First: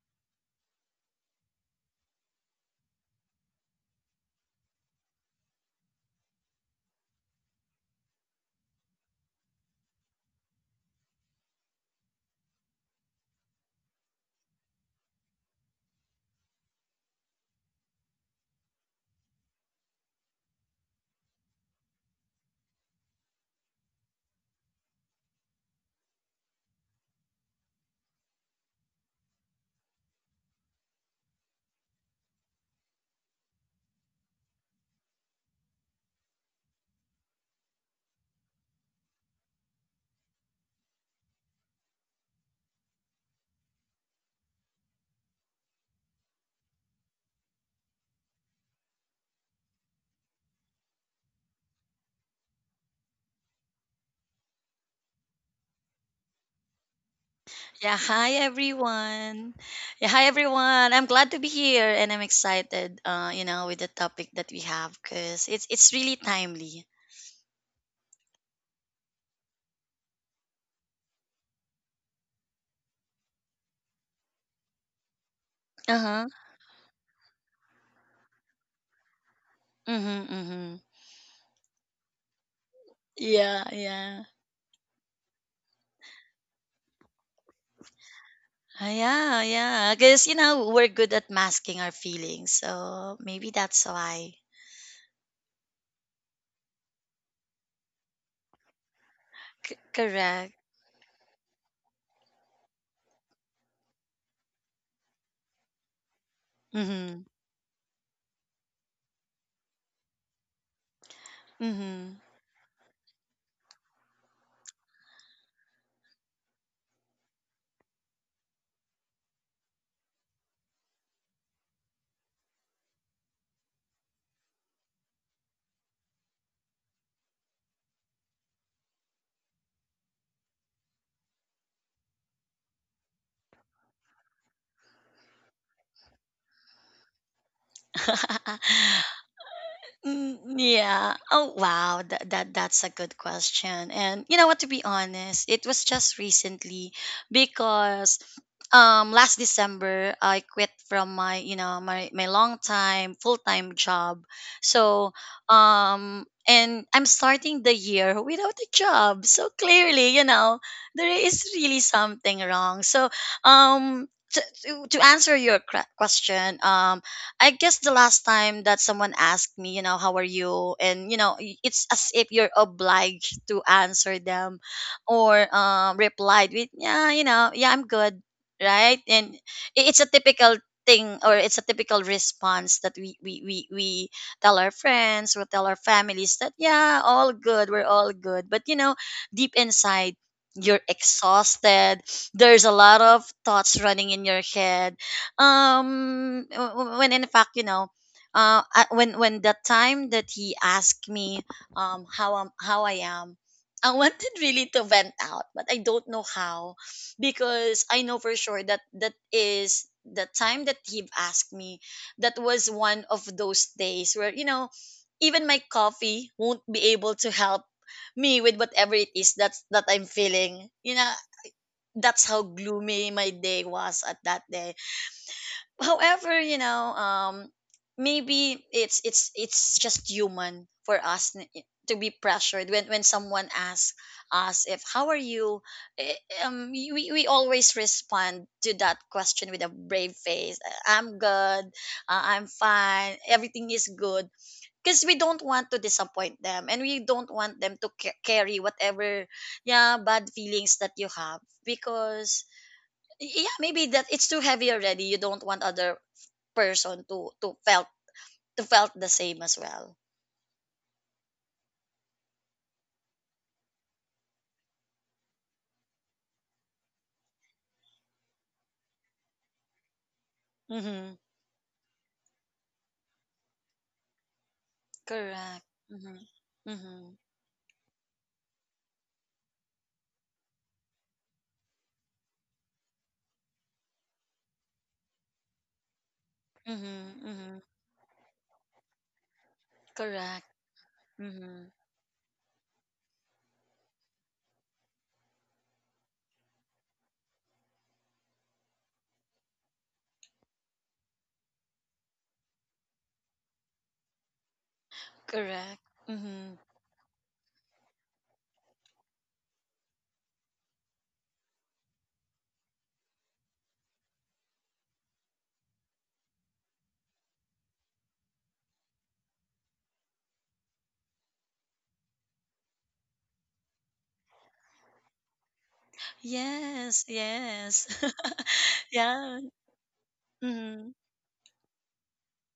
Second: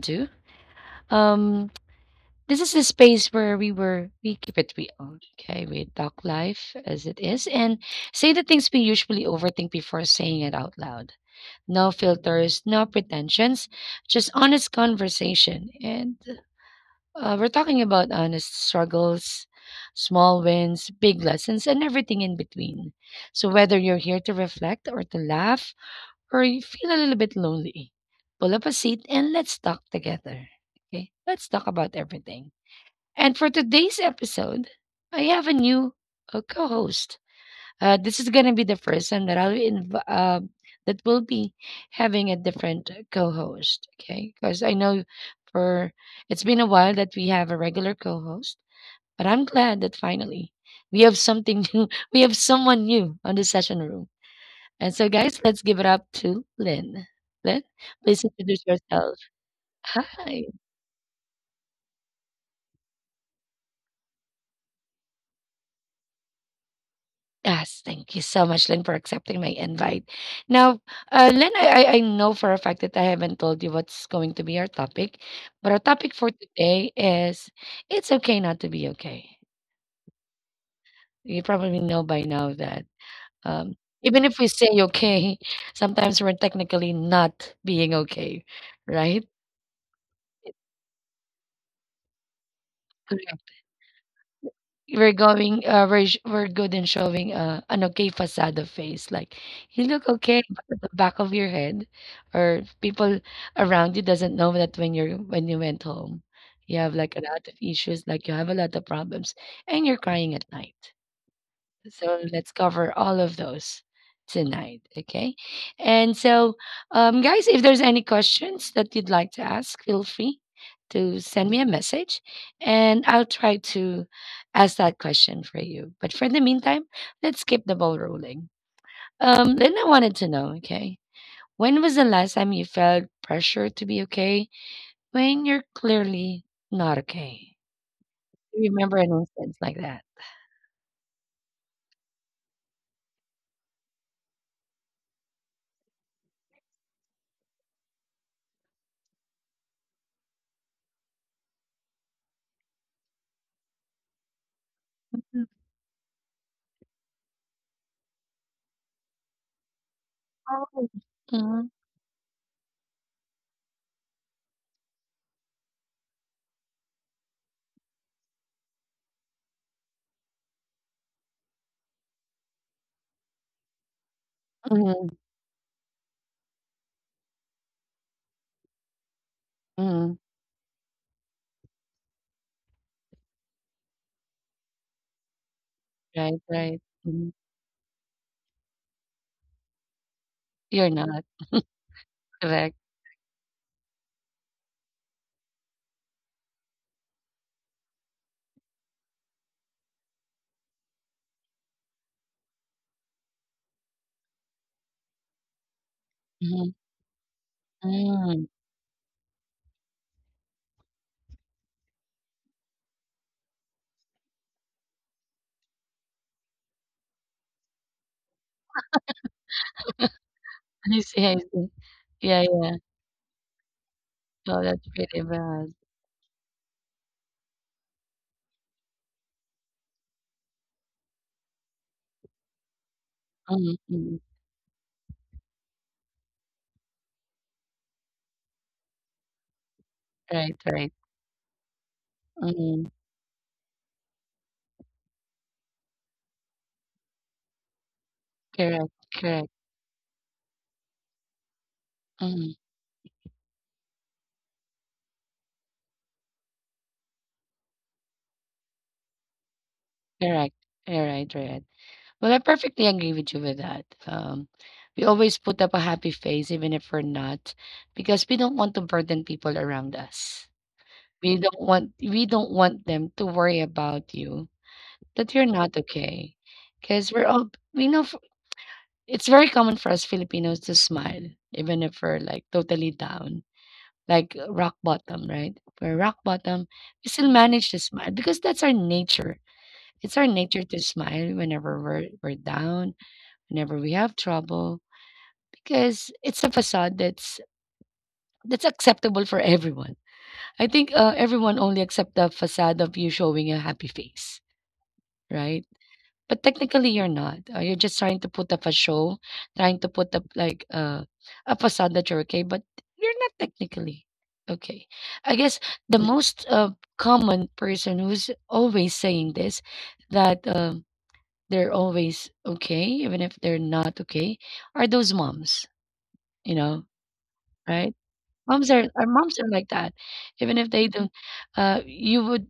2. Um, this is a space where we keep it real. Okay, we talk life as it is and say the things we usually overthink before saying it out loud. No filters, no pretensions, just honest conversation. And we're talking about honest struggles, small wins, big lessons, and everything in between. So, whether you're here to reflect or to laugh, or you feel a little bit lonely, pull up a seat and let's talk together. Okay, let's talk about everything. And for today's episode, I have a new co-host. This is gonna be the person that that will be having a different co-host. Okay, because I know for it's been a while that we have a regular co-host, but I'm glad that finally we have something new. We have someone new on the session room. And so, guys, let's give it up to Lynn. Lynn, Yeah, please hi introduce yourself. everyone. Yeah, hi Hi. everyone. I'm glad to be here, and I'm excited you know, with the topic that we have, cuz it's really timely. Yes, thank you so much, Lynn, for accepting my invite. Now, Lynn, I know for a fact that I haven't told you what's going to be our topic, but our topic Uh-huh. for today is it's okay not to be okay. Mhm. Mhm. You probably know by now that Yeah, um, yeah. even if we say okay, sometimes we're technically not being okay, right? Yeah, yeah. Cuz you know, we're good at masking our feelings. So maybe that's why. We're good in showing an okay facade of face like you look okay Correct. but at the back of your head or people around you doesn't know that when you're when you went home you have like Mhm. a lot of issues like you have a lot of problems and you're crying at night Mhm. so let's cover all of those tonight, okay? And so, guys, if there's any questions that you'd like to ask, feel free to send me a message and I'll try to ask that question for you. But for the meantime, let's keep the ball rolling. Lynn, I wanted to know, okay, when was the last time you felt pressure to be okay when you're clearly not okay? Remember an instance like that? Mm, yeah. Oh wow, that's a good question. And you know what, to be honest, it was just recently because last December I quit from my, you know, my long time full-time job. So, Mm, and I'm starting the year without a job. So clearly, you know, oh. there is Mhm, really something wrong. So, um, to answer your question, um, I guess the last time that someone asked me, you know, how are you? And, you know, it's as if you're obliged to answer them, mhm, or replied with, yeah, you know, yeah, I'm good. Right. And it's a mhm. typical thing, or it's a typical response that we, tell our friends or tell our families Right, that, right. yeah, all Mhm. good. We're all good. But, you know, deep inside, you're You're not, exhausted. There's a correct. lot of thoughts running in your head when, in fact, you know, when the time that he asked me, um, how I'm, how I am, I wanted really to vent out, but I don't know how, Mhm. because I know for Mm. sure that that is the time that he asked me, that was one of those days where, you know, even my coffee won't be able to help me with whatever it is that's, that I'm feeling, you I know. see, I see. That's how Yeah, yeah. gloomy my day was at that Oh, day. that's pretty bad. However, you know, maybe it's just human for us to be pressured when someone Mhm, asks mhm. us if how are you, eh, um, we always respond to that question with a brave face. Right, right. I'm good, I'm Mhm. fine, everything is good, because we don't want to disappoint them, and we don't want them to carry Correct, whatever, correct. yeah, bad feelings that you have, because Mhm, yeah, maybe that it's too heavy already. You don't want other person to to felt the same as well. correct. You right, right. Well, I perfectly agree with you with that. We always put up a happy face even if we're not, because we don't want to burden people around us. Mm-hmm. We don't want them to worry about you, that you're Correct. not Mm-hmm. okay. Mm-hmm. Because we know it's very common for us Filipinos to smile even if we're, like, totally down, like rock bottom, right? If we're rock bottom, we Mm-hmm. still Mm-hmm. manage to smile because that's our nature. It's our Correct. nature to smile Mm-hmm. whenever we're down, whenever we have trouble, because it's a facade that's acceptable for everyone. I think everyone only accept the facade of you showing a happy face, right? Correct. But Mm-hmm. technically you're not, you're just trying to put up a show, trying to put up like, a facade that you're okay, but you're not technically okay. I guess the most, common person who's always saying this, that, they're always okay, even if they're not okay, are those moms, you know, Yes. Yes. right? Moms are our yeah. moms are like that. Even if Mm-hmm. they don't, you would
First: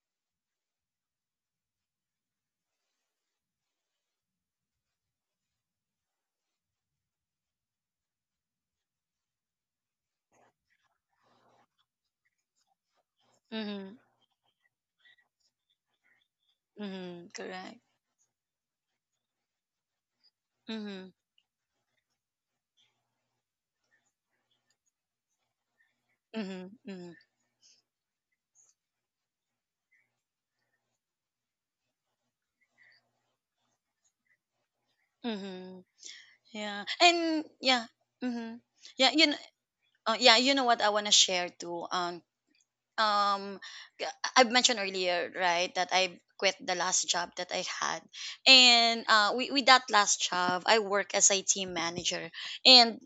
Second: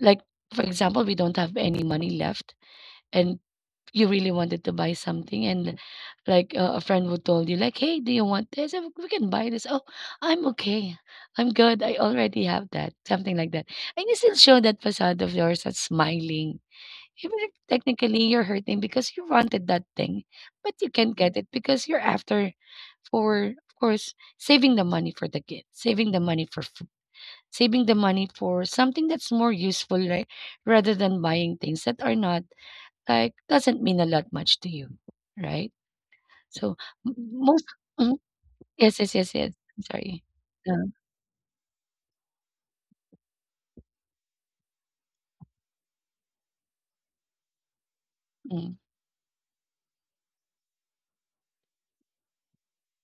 like, for example, we don't have any money left and you really wanted to buy something and like a friend would told you like, hey, do you want this? We can buy this. Oh, I'm okay, I'm good, I already have that, something like that. Mm-hmm. And you still show that facade of yours that's smiling Mm-hmm. even if Correct. technically you're hurting because you wanted that thing but you Mm-hmm. can't get it because you're after for of course saving the money for the kid, saving the money for Mm-hmm. food, Mm-hmm. saving the money for something that's more useful, right, rather than buying things that are not like doesn't mean a lot much to you, right? Mm-hmm. So Yeah. m- And most yeah. mhm. Mm-hmm. Yes, Yeah. yes, yes, yes. I'm sorry. Yeah. You know what, I Yeah. wanna share too. Um, um, I I've mentioned earlier, right, that I quit the last job that I had. Mm. And uh, with that last job, I work as a team manager. And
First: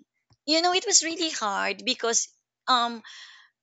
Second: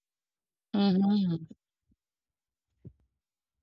you know, it was really Mhm. hard because um,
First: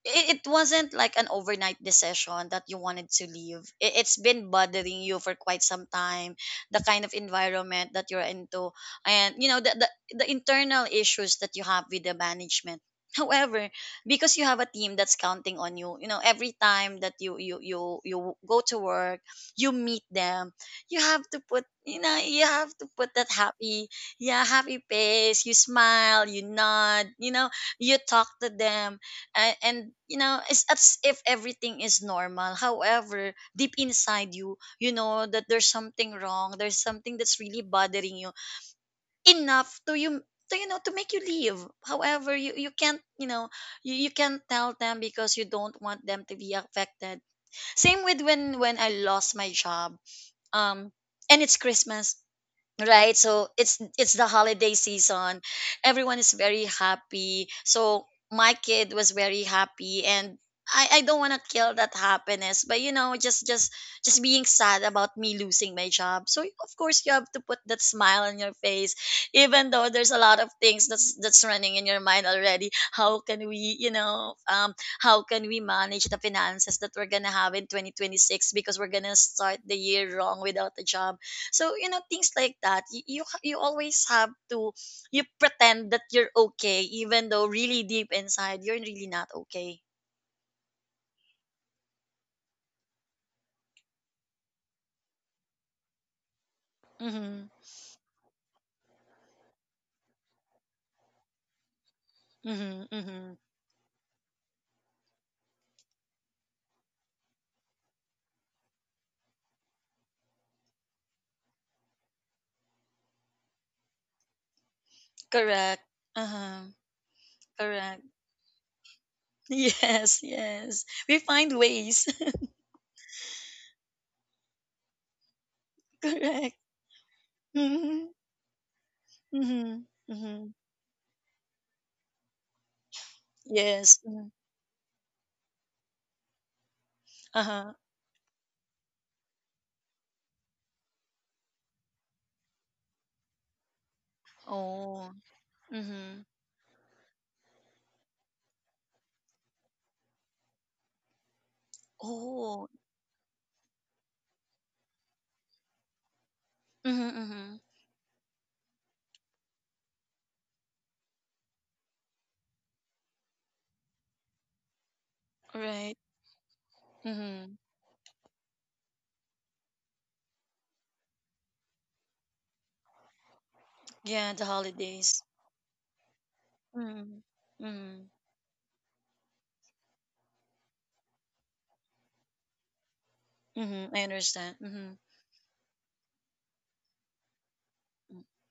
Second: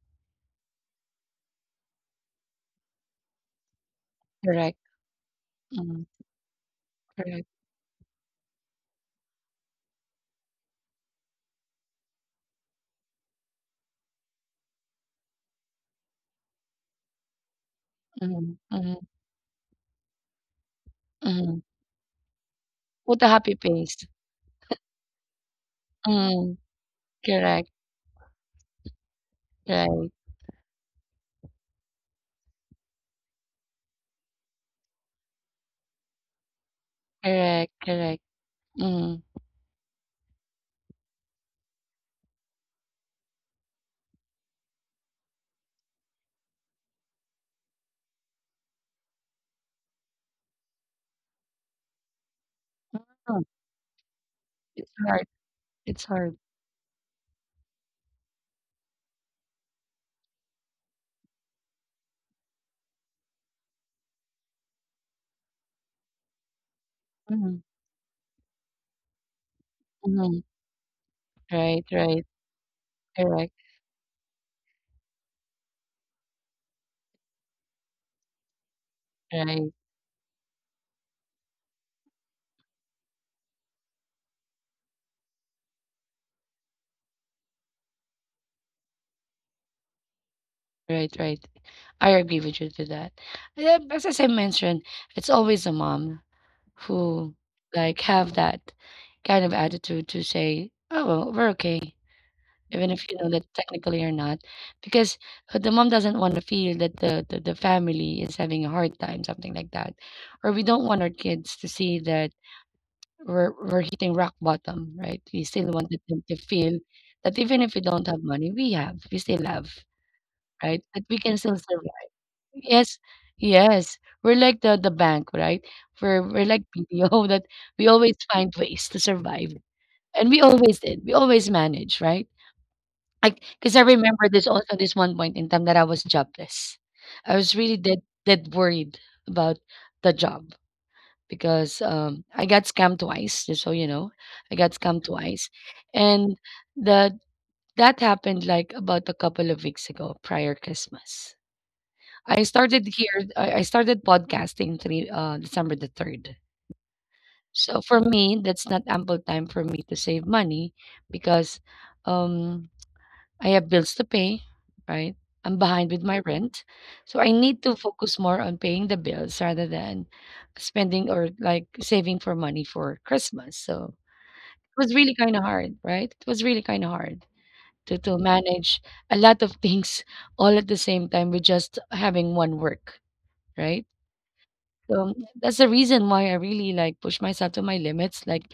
it wasn't like an overnight decision that you wanted to leave. It's been Correct. bothering you for quite some Mm. time, the kind of Correct. environment that you're into, and you know the, the internal issues that you have with the management. However, because you have a team that's counting on you, you know every time that you Mm. go to Mm. work, you meet them. You have to Mm. put, you know, you have to put With a that happy happy— face. yeah, happy face. You smile, you Mm. nod, you know, Correct. you talk to them, and Correct. you know, it's as if everything is normal. However, deep inside you, you know that there's something wrong, there's something that's really Correct. Correct. bothering you Mm. enough to you, to you know, to make you leave. However, you can't, you know, you can't tell them because you don't want them to be affected. Same with when I lost my job, um, and it's Christmas, right? Mm. So it's the holiday It's hard. season. It's Everyone hard. is very happy. So my kid was very happy, and I don't want to kill that happiness, but you know, just being sad about me losing my job. So of course, you have to Mm. put that smile on your face, even though there's a Mm. lot of things that's running Right. in your Right. mind already. How can Correct. we, you know, um, how can we manage the finances that we're gonna have in 2026, because we're gonna start Right. the year wrong without a job. So you know, things like that. You always have to, you pretend that you're okay, even though really deep inside you're really not okay. Right. Right. I agree with you to that. Yeah, as I mentioned, it's always a mom who, Mm-hmm. like, have that kind of attitude to say, "Oh, well, we're okay," Mm-hmm. even if you know Mm-hmm. that technically you're not, because the mom doesn't want to feel that the family is having a hard time, something like that, or we don't want our kids to see that we're hitting rock bottom, right? We still Correct. wanted them to Uh-huh. feel that even if we Correct. don't have money, we have, we still have, Yes. right? Yes. That we We can find still ways. survive. Yes, yes. We're like the bank, right? We're Correct. like BPO that we Mm-hmm. always find ways to survive, Mm-hmm. and we Mm-hmm. always did. We always manage, right? Like, because I Yes. Mm-hmm. remember this also this one point in time that I was jobless. I was Uh-huh. really dead worried about the job because I got scammed twice. Just so you know, I got scammed Oh. twice, Mm-hmm. and the that happened like about a couple of weeks ago prior Christmas. I Oh. started here. I started podcasting three December the third. Mm-hmm. Mm-hmm. So for me, that's not ample time for me to save money because um, I have bills to pay, right? I'm behind Right. with my rent, so I Mm-hmm. need to focus more on paying the bills rather than spending or like saving for money for Christmas. So Yeah. The it was really holidays. kind of hard, right? It was really kind of hard Mm-hmm. Mm-hmm. to manage a lot of things all at the same time with just having one work, right? Mm-hmm. I understand. Mm-hmm. So that's the reason why I really like push myself to my Mm-hmm. limits. Like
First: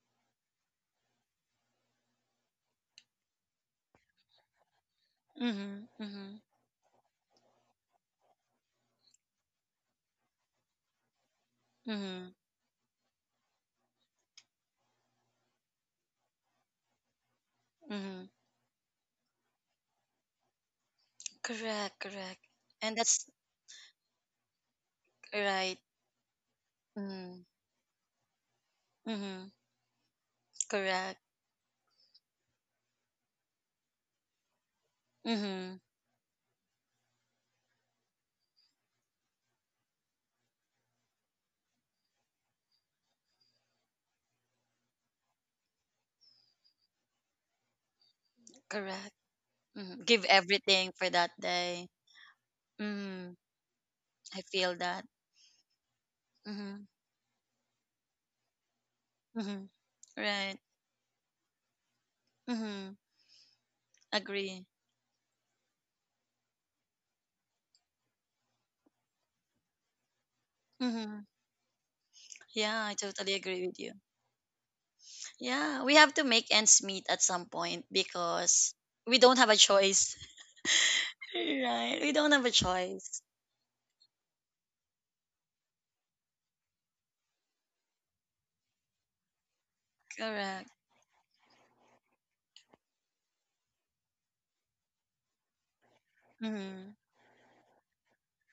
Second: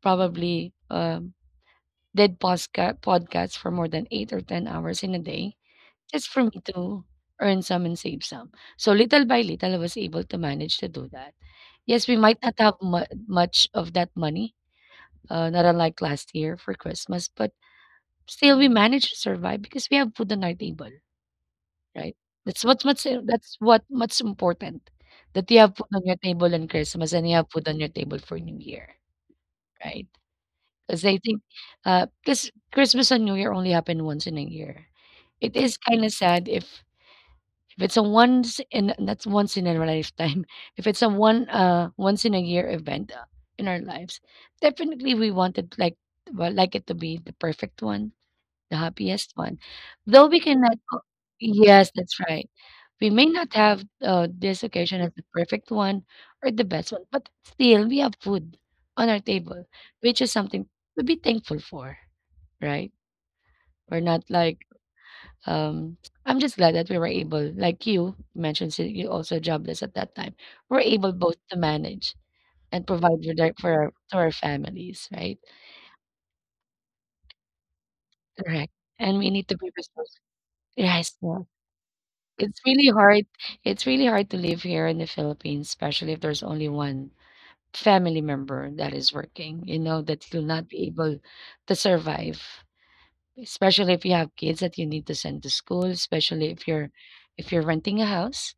probably did podcasts for more than eight or ten hours in a day, just Mm-hmm. for me to earn some and save some. So little by little, I was able to manage to do that. Yes, we Mm-hmm. might not have much of that money, not unlike last year for Christmas, but Mm-hmm. still we managed to survive because we have food on our table. Correct, Right? correct. And that's That's what much important, that you have right. food on your table on Christmas and you Mm-hmm. have food on your table for New Year, Mm-hmm. right. Because Correct. I think, because Christmas and New Year only happen once in a year. It is Mm-hmm. kinda sad if it's a once in that's once in a lifetime, if it's a one once in a year event, in our lives, definitely we wanted like, well, like it to be the perfect one, the Correct. happiest one. Mm-hmm. Give Though we cannot everything o for that day. yes, that's right. We may Mm-hmm. not have, I this feel occasion that. as the perfect one or the Mm-hmm. best one, but still we have food on our table, Mm-hmm. which is Right. something to be thankful for, right? Mm-hmm. We're not like, Agree. um I'm just glad that we were able, like you mentioned, you also jobless at that time. We're able Mm-hmm. both to manage and Yeah, I provide for totally their, agree for with our, you. to our families, right? Yeah, we have to make ends meet at some point, Correct. because And we we don't need have to a be choice. resourceful. Yes, right. We don't have a It's really hard choice. it's really hard to live here in the Philippines, especially if there's only one family member that is working, you know, that you'll not Correct. be able to survive. Especially if you have kids that you need to send to school, especially Mm-hmm. if you're renting a house,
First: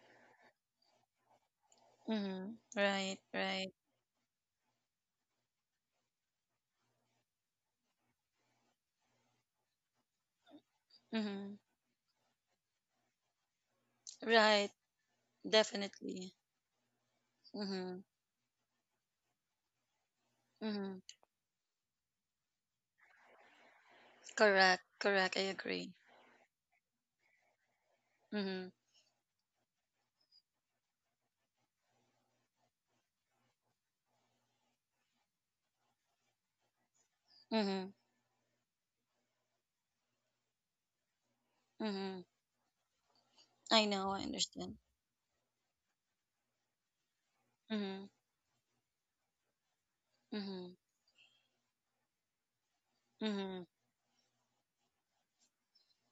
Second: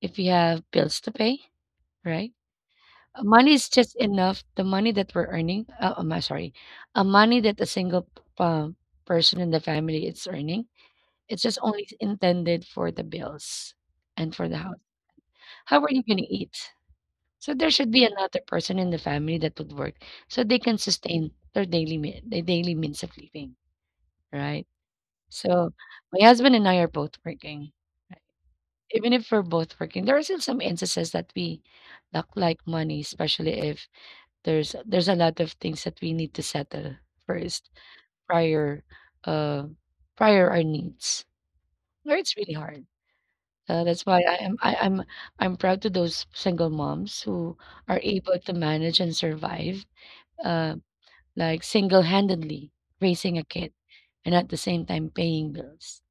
if you have bills to pay, right? Mm-hmm. Right, money is right. just enough. The money that we're earning, I'm sorry, a money that a single person in the family is earning, it's Mm-hmm. just only intended for the bills and for the Right. house. How are you gonna Definitely. eat? So there should Mm-hmm. be another person in the family that would work so they can Mm-hmm. sustain their daily me their daily means of living, right? Correct. Correct. I So agree. my husband and I are both working. Mm-hmm. Even if we're both working, there are still some instances that we lack like money, especially if there's a lot of things that we need to settle first Mm-hmm. prior uh prior our needs. Where Mm-hmm. it's really hard. I That's know. why I understand. I'm proud to those single moms who are Mm-hmm. able to manage and survive, uh, Mm-hmm. like single-handedly raising a Mm-hmm. kid and at the same time paying bills.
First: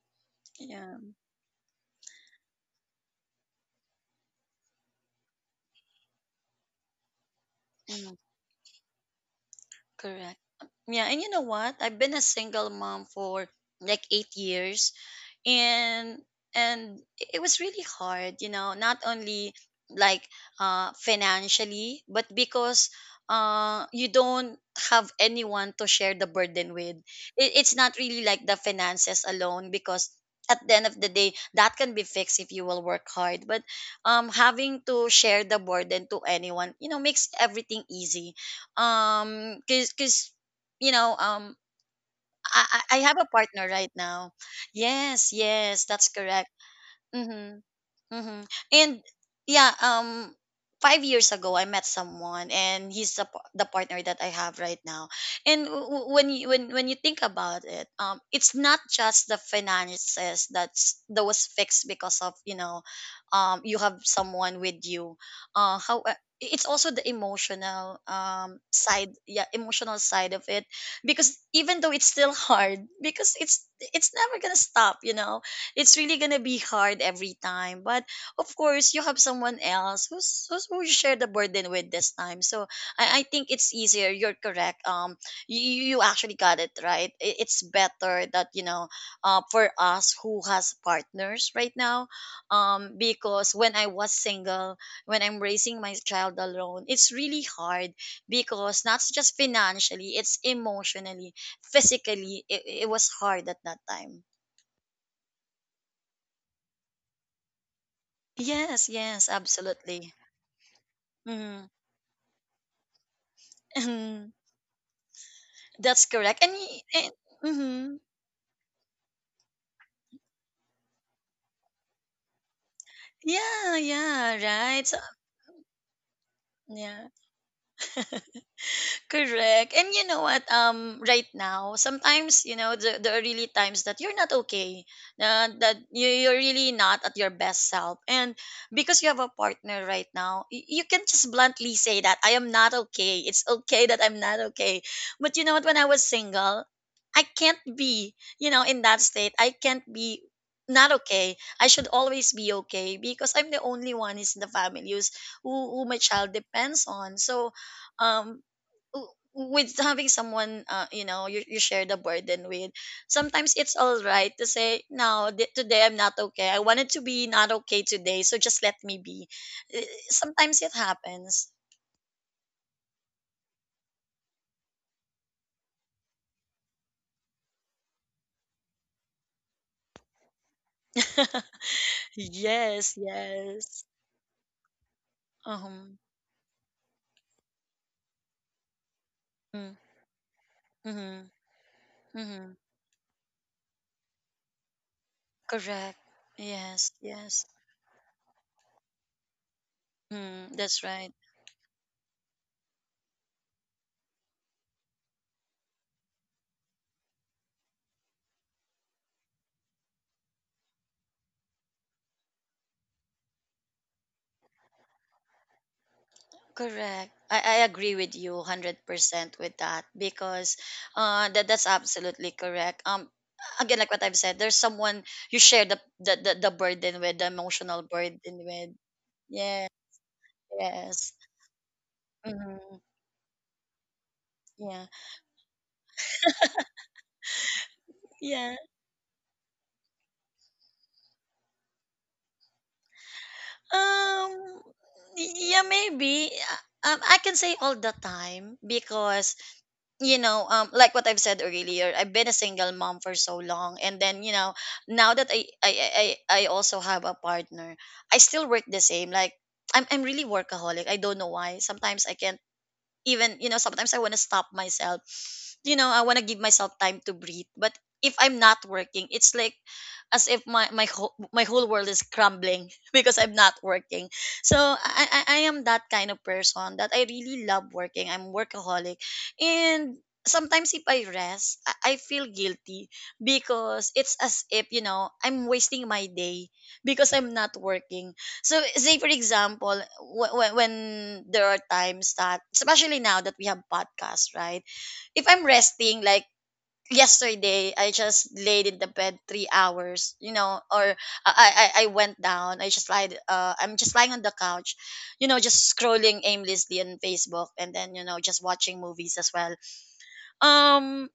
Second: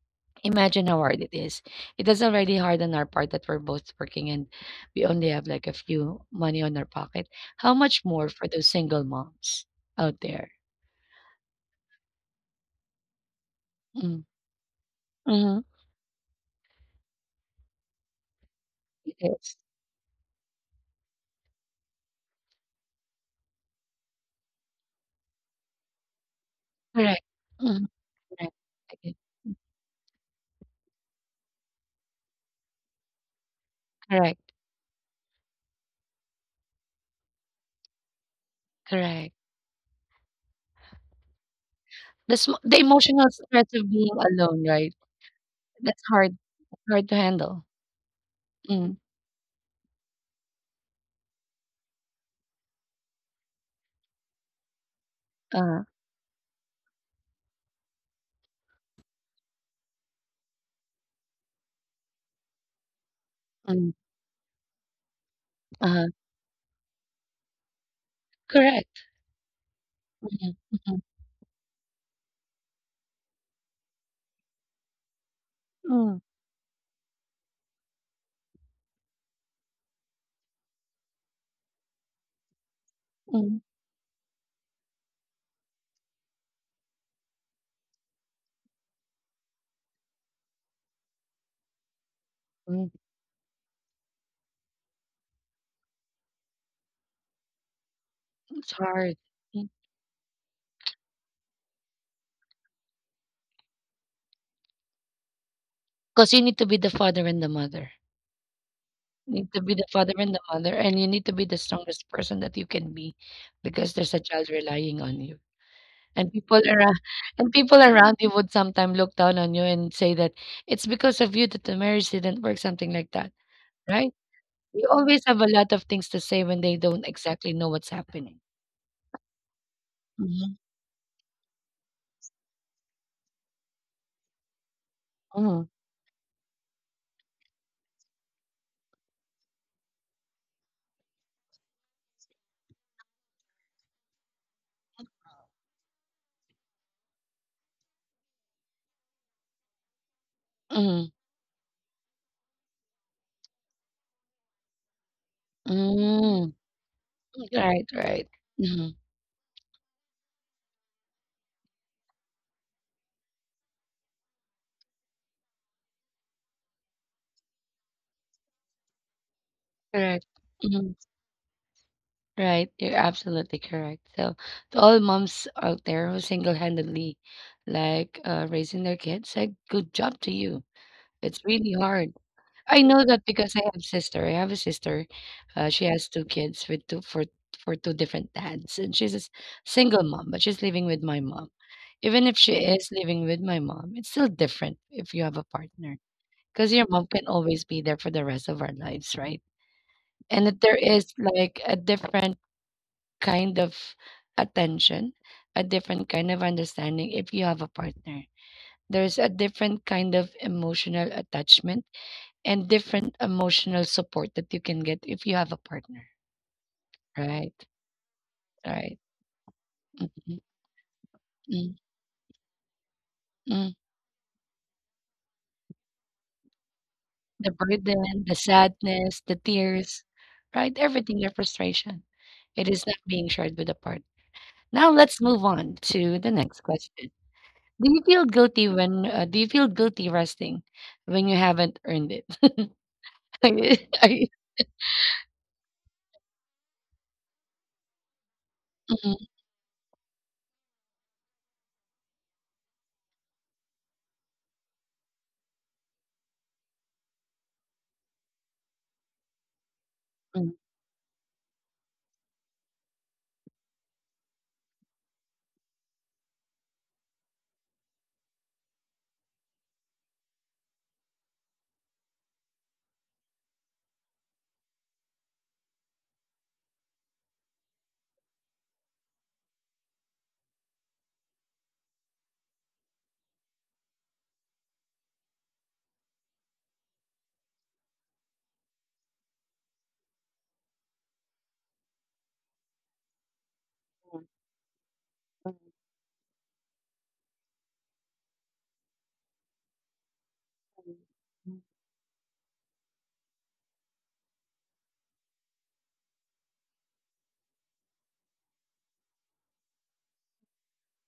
Imagine Yeah. how hard it is. It is already hard on our part that we're both working and we only have like a few money on our pocket. How much Mm-hmm. more for those single moms out Correct. there? Yeah. And you know what? I've been a single mom for like 8 years, Mm-hmm. and and it was really hard, you know, not It only is. like financially, but because you don't have anyone to share the burden with. Correct. It's Mhm. not really like Correct. the Okay. finances alone, because at the end of the day that can be fixed if you will work hard. But um, Correct. having to share the burden to anyone, you know, makes everything easy, Correct. um, because you know, um, The sm I, the I have emotional a partner stress of right being now. alone, right? Yes, yes, That's that's hard correct. hard to handle. Mm-hmm. Mm-hmm. Mm. And yeah, 5 years ago I met someone, and he's the, the partner that I have right now. And uh, when you, when you think about it, it's not just the finances that's, that was fixed because of, you know, you mm, have someone with you. How uh-huh. It's also the emotional Correct. side, yeah, emotional side of Mhm, it, mhm, because even though it's still hard, because it's never gonna stop, you know, it's mm, really gonna be hard every time. But of course, you have someone else who's who you share the burden with this time. So I think mm, it's easier. You're correct. You, you actually got it right. It's better that, you know, for us who has partners right now, mm. Because when I was single, when I'm raising my child alone, it's really hard, It's because not hard, just because financially, it's emotionally, physically. It was hard at that time. you need to be the father and the mother. Yes, yes, You need to be the father absolutely. and the mother, and you need to be the Mhm. strongest person that you can be because there's a child relying on you. that's And correct. And, people around and and people mhm, around you would sometimes look down on you and say that it's because of you that the marriage didn't work, something like that, yeah, right? yeah, They right. So, always have a lot of things to say when they don't yeah. exactly know what's happening. Correct. And you know what? Mhm, Right now, sometimes you know the, there are really times that you're not okay. Mhm, That you're really not at your best self, and because you have a partner right now, you can just bluntly say that I am not okay. It's okay that I'm not okay. But you know what? When I was single, I can't be. You know, in that state, I can't be not mhm, okay. I should always be okay, because I'm the only one is in the family who's, who my child mm. depends on. So Right, right. um, Mhm, with having someone, you know, you share the burden with, sometimes it's all right to say no, today I'm not okay, I wanted to be not okay today, so just let me be. Eh, correct. sometimes it Mhm, happens. right, you're absolutely correct. So, to all moms out there who single-handedly, raising their kids, like, good job to you. It's really hard. I yes, know that because yes. I have a sister, she Um. has 2 kids with 2 for for 2 different dads, and she's a s Mm-hmm, single mom, but she's living with my mom. Even if mm-hmm. she is living with my mom, it's still different if you have a Correct. partner, because Yes, your mom can yes. always be there for the rest of our lives, right? And Mm, that there that's right. is, like, a different kind of attention, a different kind of understanding if you have a partner. There's a different kind of emotional attachment and different emotional support that you can get if you have a partner, Correct. I right? agree with you Right. 100% with that, Mm, because that's mm, absolutely correct. Mm. Again, like what I've said, there's someone you share the, the burden with, the The emotional burden burden, the with. sadness, the Yeah, tears, right? yes. Everything, your frustration. It Mm-hmm. is not being shared with a partner. Yeah, Now let's move on to the next question. Do you feel yeah. guilty when uh, do you feel guilty resting when you haven't earned it? Are you- are you— Um, yeah, maybe. Um, I can say all the time, Mm, because you know, like what I've said earlier, I've been a single mom for so long, and then you know, now that I also have a partner, I still work the same. Like I'm really mm, workaholic. I don't know why. Sometimes I can even, you know, sometimes I want to stop myself, you know, I want to give myself time to breathe, but if I'm not working, it's like as if my my whole world is crumbling, because I'm not working. So I am that kind of person that I really love working, I'm workaholic. And sometimes if I rest, I feel guilty, because it's as if, you know, I'm wasting my day because I'm not working. So, say for example, when, there are times that, especially now that we have podcasts, right? If I'm resting, like yesterday, I just laid in the bed 3 hours, or I mm. I, I went down. I just lied. I'm just lying on the couch, just scrolling aimlessly on Facebook, and then just watching movies as well. Um.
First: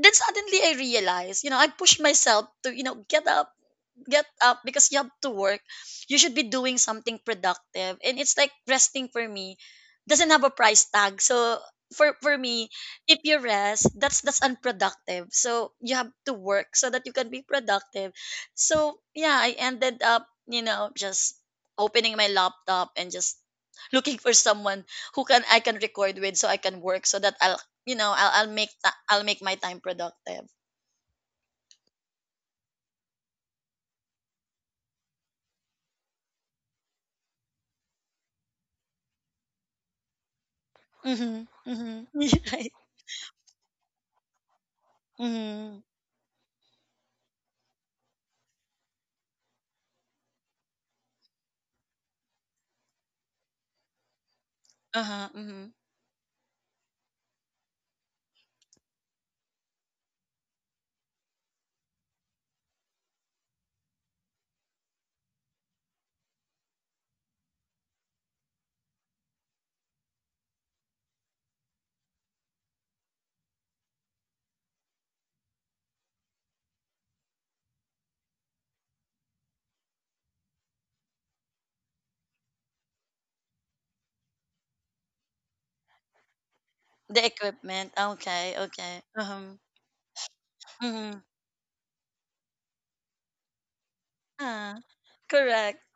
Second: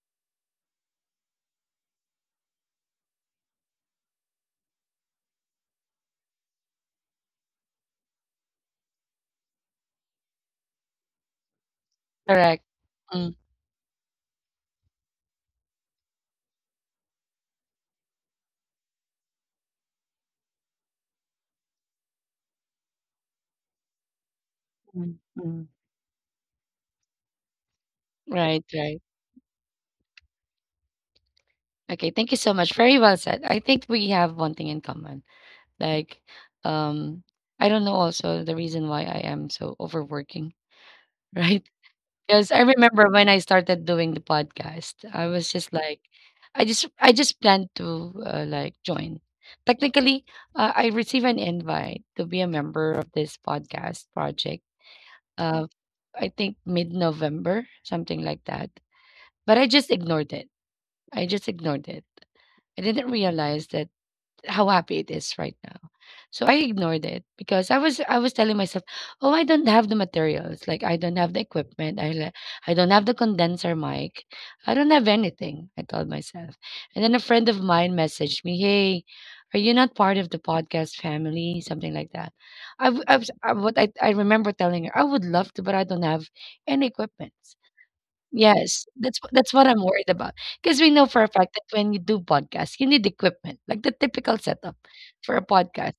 Then suddenly I realized, I pushed myself to, get up because you have to work. You should be doing something productive. And it's like resting for me doesn't have a price tag. So for Correct. me, if Mm, you rest, that's unproductive. So you have to work so that you can be productive. So yeah, I ended up, just opening my laptop and just looking for someone mm, who can I mm. can record with, so I can work so that I'll you know I'll Right, make ta- right. I'll make my time productive. Okay, thank you so much. Very well said. I think we have one thing in common. Like, um, I don't know also the reason why I am so overworking, right? Mm-hmm. Mm-hmm. Because I Right. remember when I started doing the podcast, I was just Mm-hmm. like, I just planned to like join. Technically, I received an invite to be a member of this podcast project. Uh-huh, Uh, mhm. I think mid November, something like that. But I just ignored it. I just ignored it. I didn't realize that how happy it is right now. So I ignored it because I was telling myself, oh, I don't have the materials, like I don't have the equipment, I don't have the condenser mic, I don't have anything. I told myself, and then a friend of mine messaged me, hey, are you not part of the podcast family? Something like that. I, w- I was I, what I remember telling her, I would love to, but I don't have any The equipment. equipment. Okay, Yes, okay. That's Uh-huh. what I'm worried about. Because we know for Mhm. a fact that when you do podcasts, you need equipment, like the typical setup Ah, for a correct. podcast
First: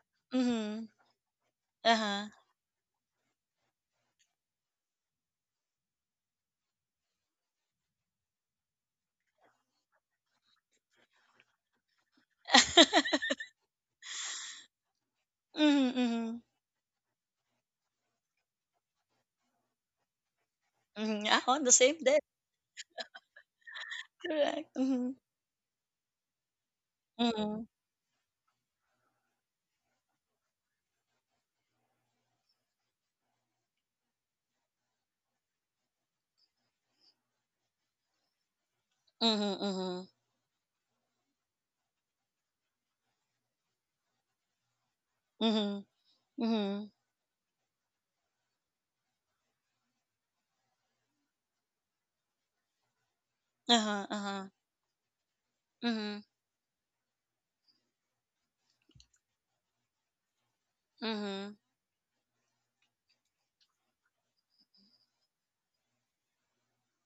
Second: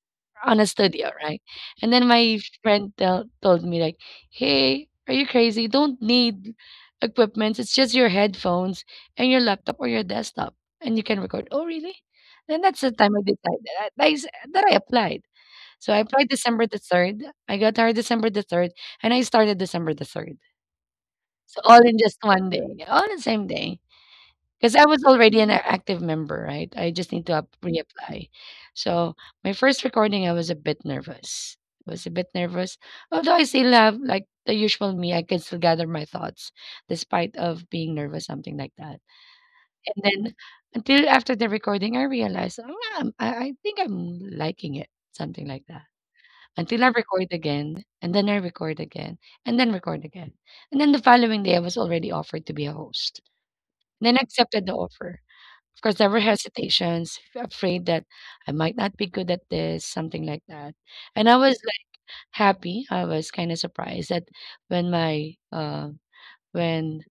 on a Mhm. studio, right? And then Uh-huh. my told me like, "Hey, are you crazy? You don't need equipment. It's just your headphones and your laptop or your desktop, and you can record." Oh, really? Then that's the time I decided I, I s- that I applied. Mhm, So I applied mhm. December the third. I got hired December the third, and I started December the third. Mhm. Ah, So on the all in same just day. one day, yeah, all in the same day. Because Correct. I was Mhm. already an active member, right? I just need to Mhm. reapply. So my first recording, I was a bit nervous. I was a bit nervous, although I still have like the usual me. I can still gather my thoughts, despite of being nervous, something like that. Mhm, And mhm. then until after the recording, I realized, oh, yeah, I think I'm liking it, something like that Mhm. until I Mhm. record again, and then I record again, and then record again. And then the following day, I was already offered to be a host. And Uh-huh, then I uh-huh. accepted the offer. Of course, there were Mhm. hesitations, afraid that I might not be good at this, something like that. And I Mhm. was like happy. I was kind of surprised that when my uh, when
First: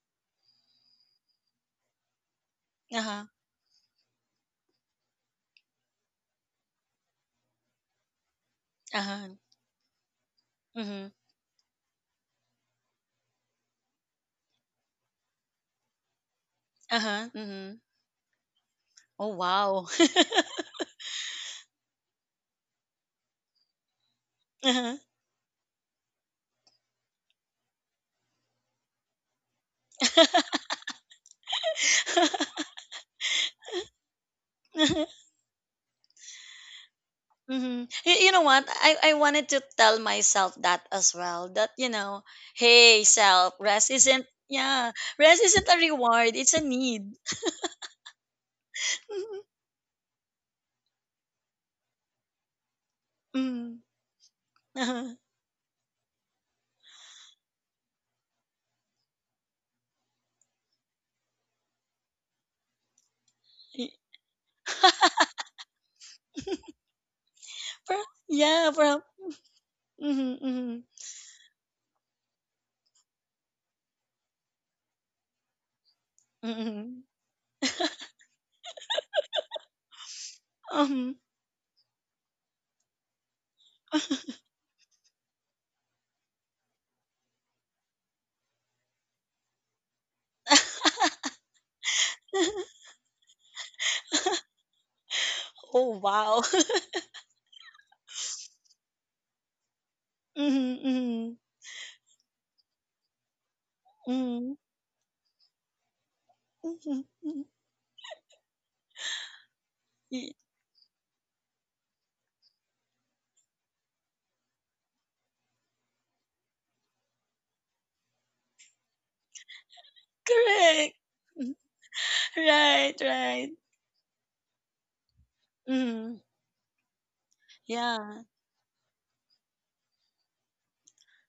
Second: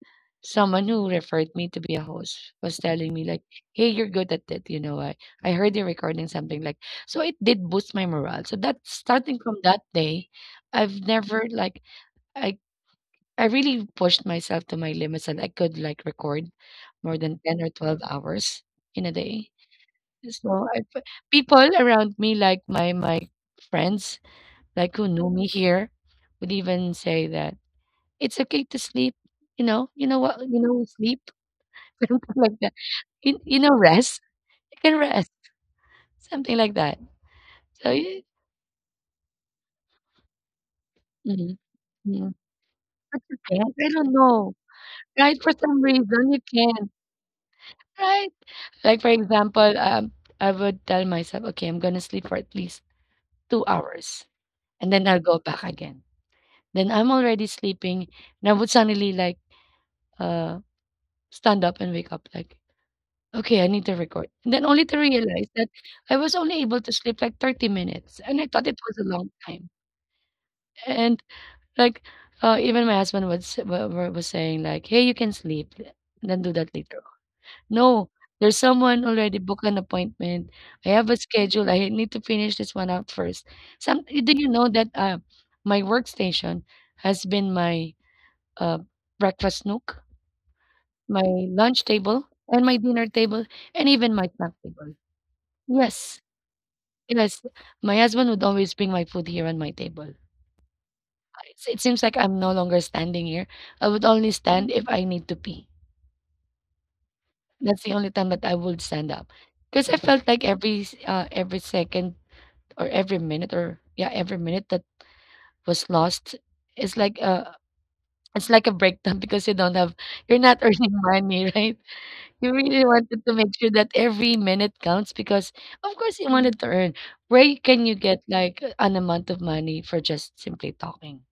someone who referred me to be a host was telling me Uh-huh. like, "Hey, you're good at it." You know, I heard you recording something like, so it did boost my morale. So that Uh-huh. starting from that day, I've Mhm. never like I I really pushed myself to my limits and I could like record more Uh-huh. than ten or Mhm. twelve hours in a Oh, day. wow. So people around me, like my friends, like who knew me here, would even say that it's okay to sleep, you know? You know what? You know, sleep, something Uh-huh. like that. You know, rest. You can rest, something like that. Mm-hmm. So You, you. you know what? I wanted to tell myself that as well. mhm, That, mhm. hey, But you self, can't? rest I don't isn't, know, yeah, rest right? For isn't a some reward, reason, you it's a can, need. right? Like, for example, I would tell myself, "Okay, I'm gonna sleep for at least 2 Mm-hmm. hours, and then I'll go back again." Then I'm already sleeping, and I would suddenly, like, uh, stand up and wake up, like, okay, I need to record. And then only to realize that I was only able to sleep like 30 minutes, and I thought Yeah, it was a long time. mm-hmm, mm-hmm, And like, even my husband was was saying like, "Hey, you can sleep, then do that mm-hmm. later." No, there's someone already booked an appointment. I have Um, a schedule. I need to finish this one out first. Some do you know that my workstation has been my uh, breakfast nook, my lunch table, and my dinner table, and even my snack table. oh, Yes. wow. Yes, my husband would always bring my food here on my table. Mm-hmm, mm-hmm, It's it seems like I'm no longer standing here. I would only stand if I need to pee. mm-hmm. Mm-hmm. That's the only time that I would stand up. Because I felt like every second or every minute or every minute that was lost is like a it's like a breakdown because you don't have you're not earning Correct. money, right? You really Right, wanted to make right. sure that every minute counts because of course Mm-hmm. you wanted to earn. Where can you get Yeah. like an amount of money for just simply talking?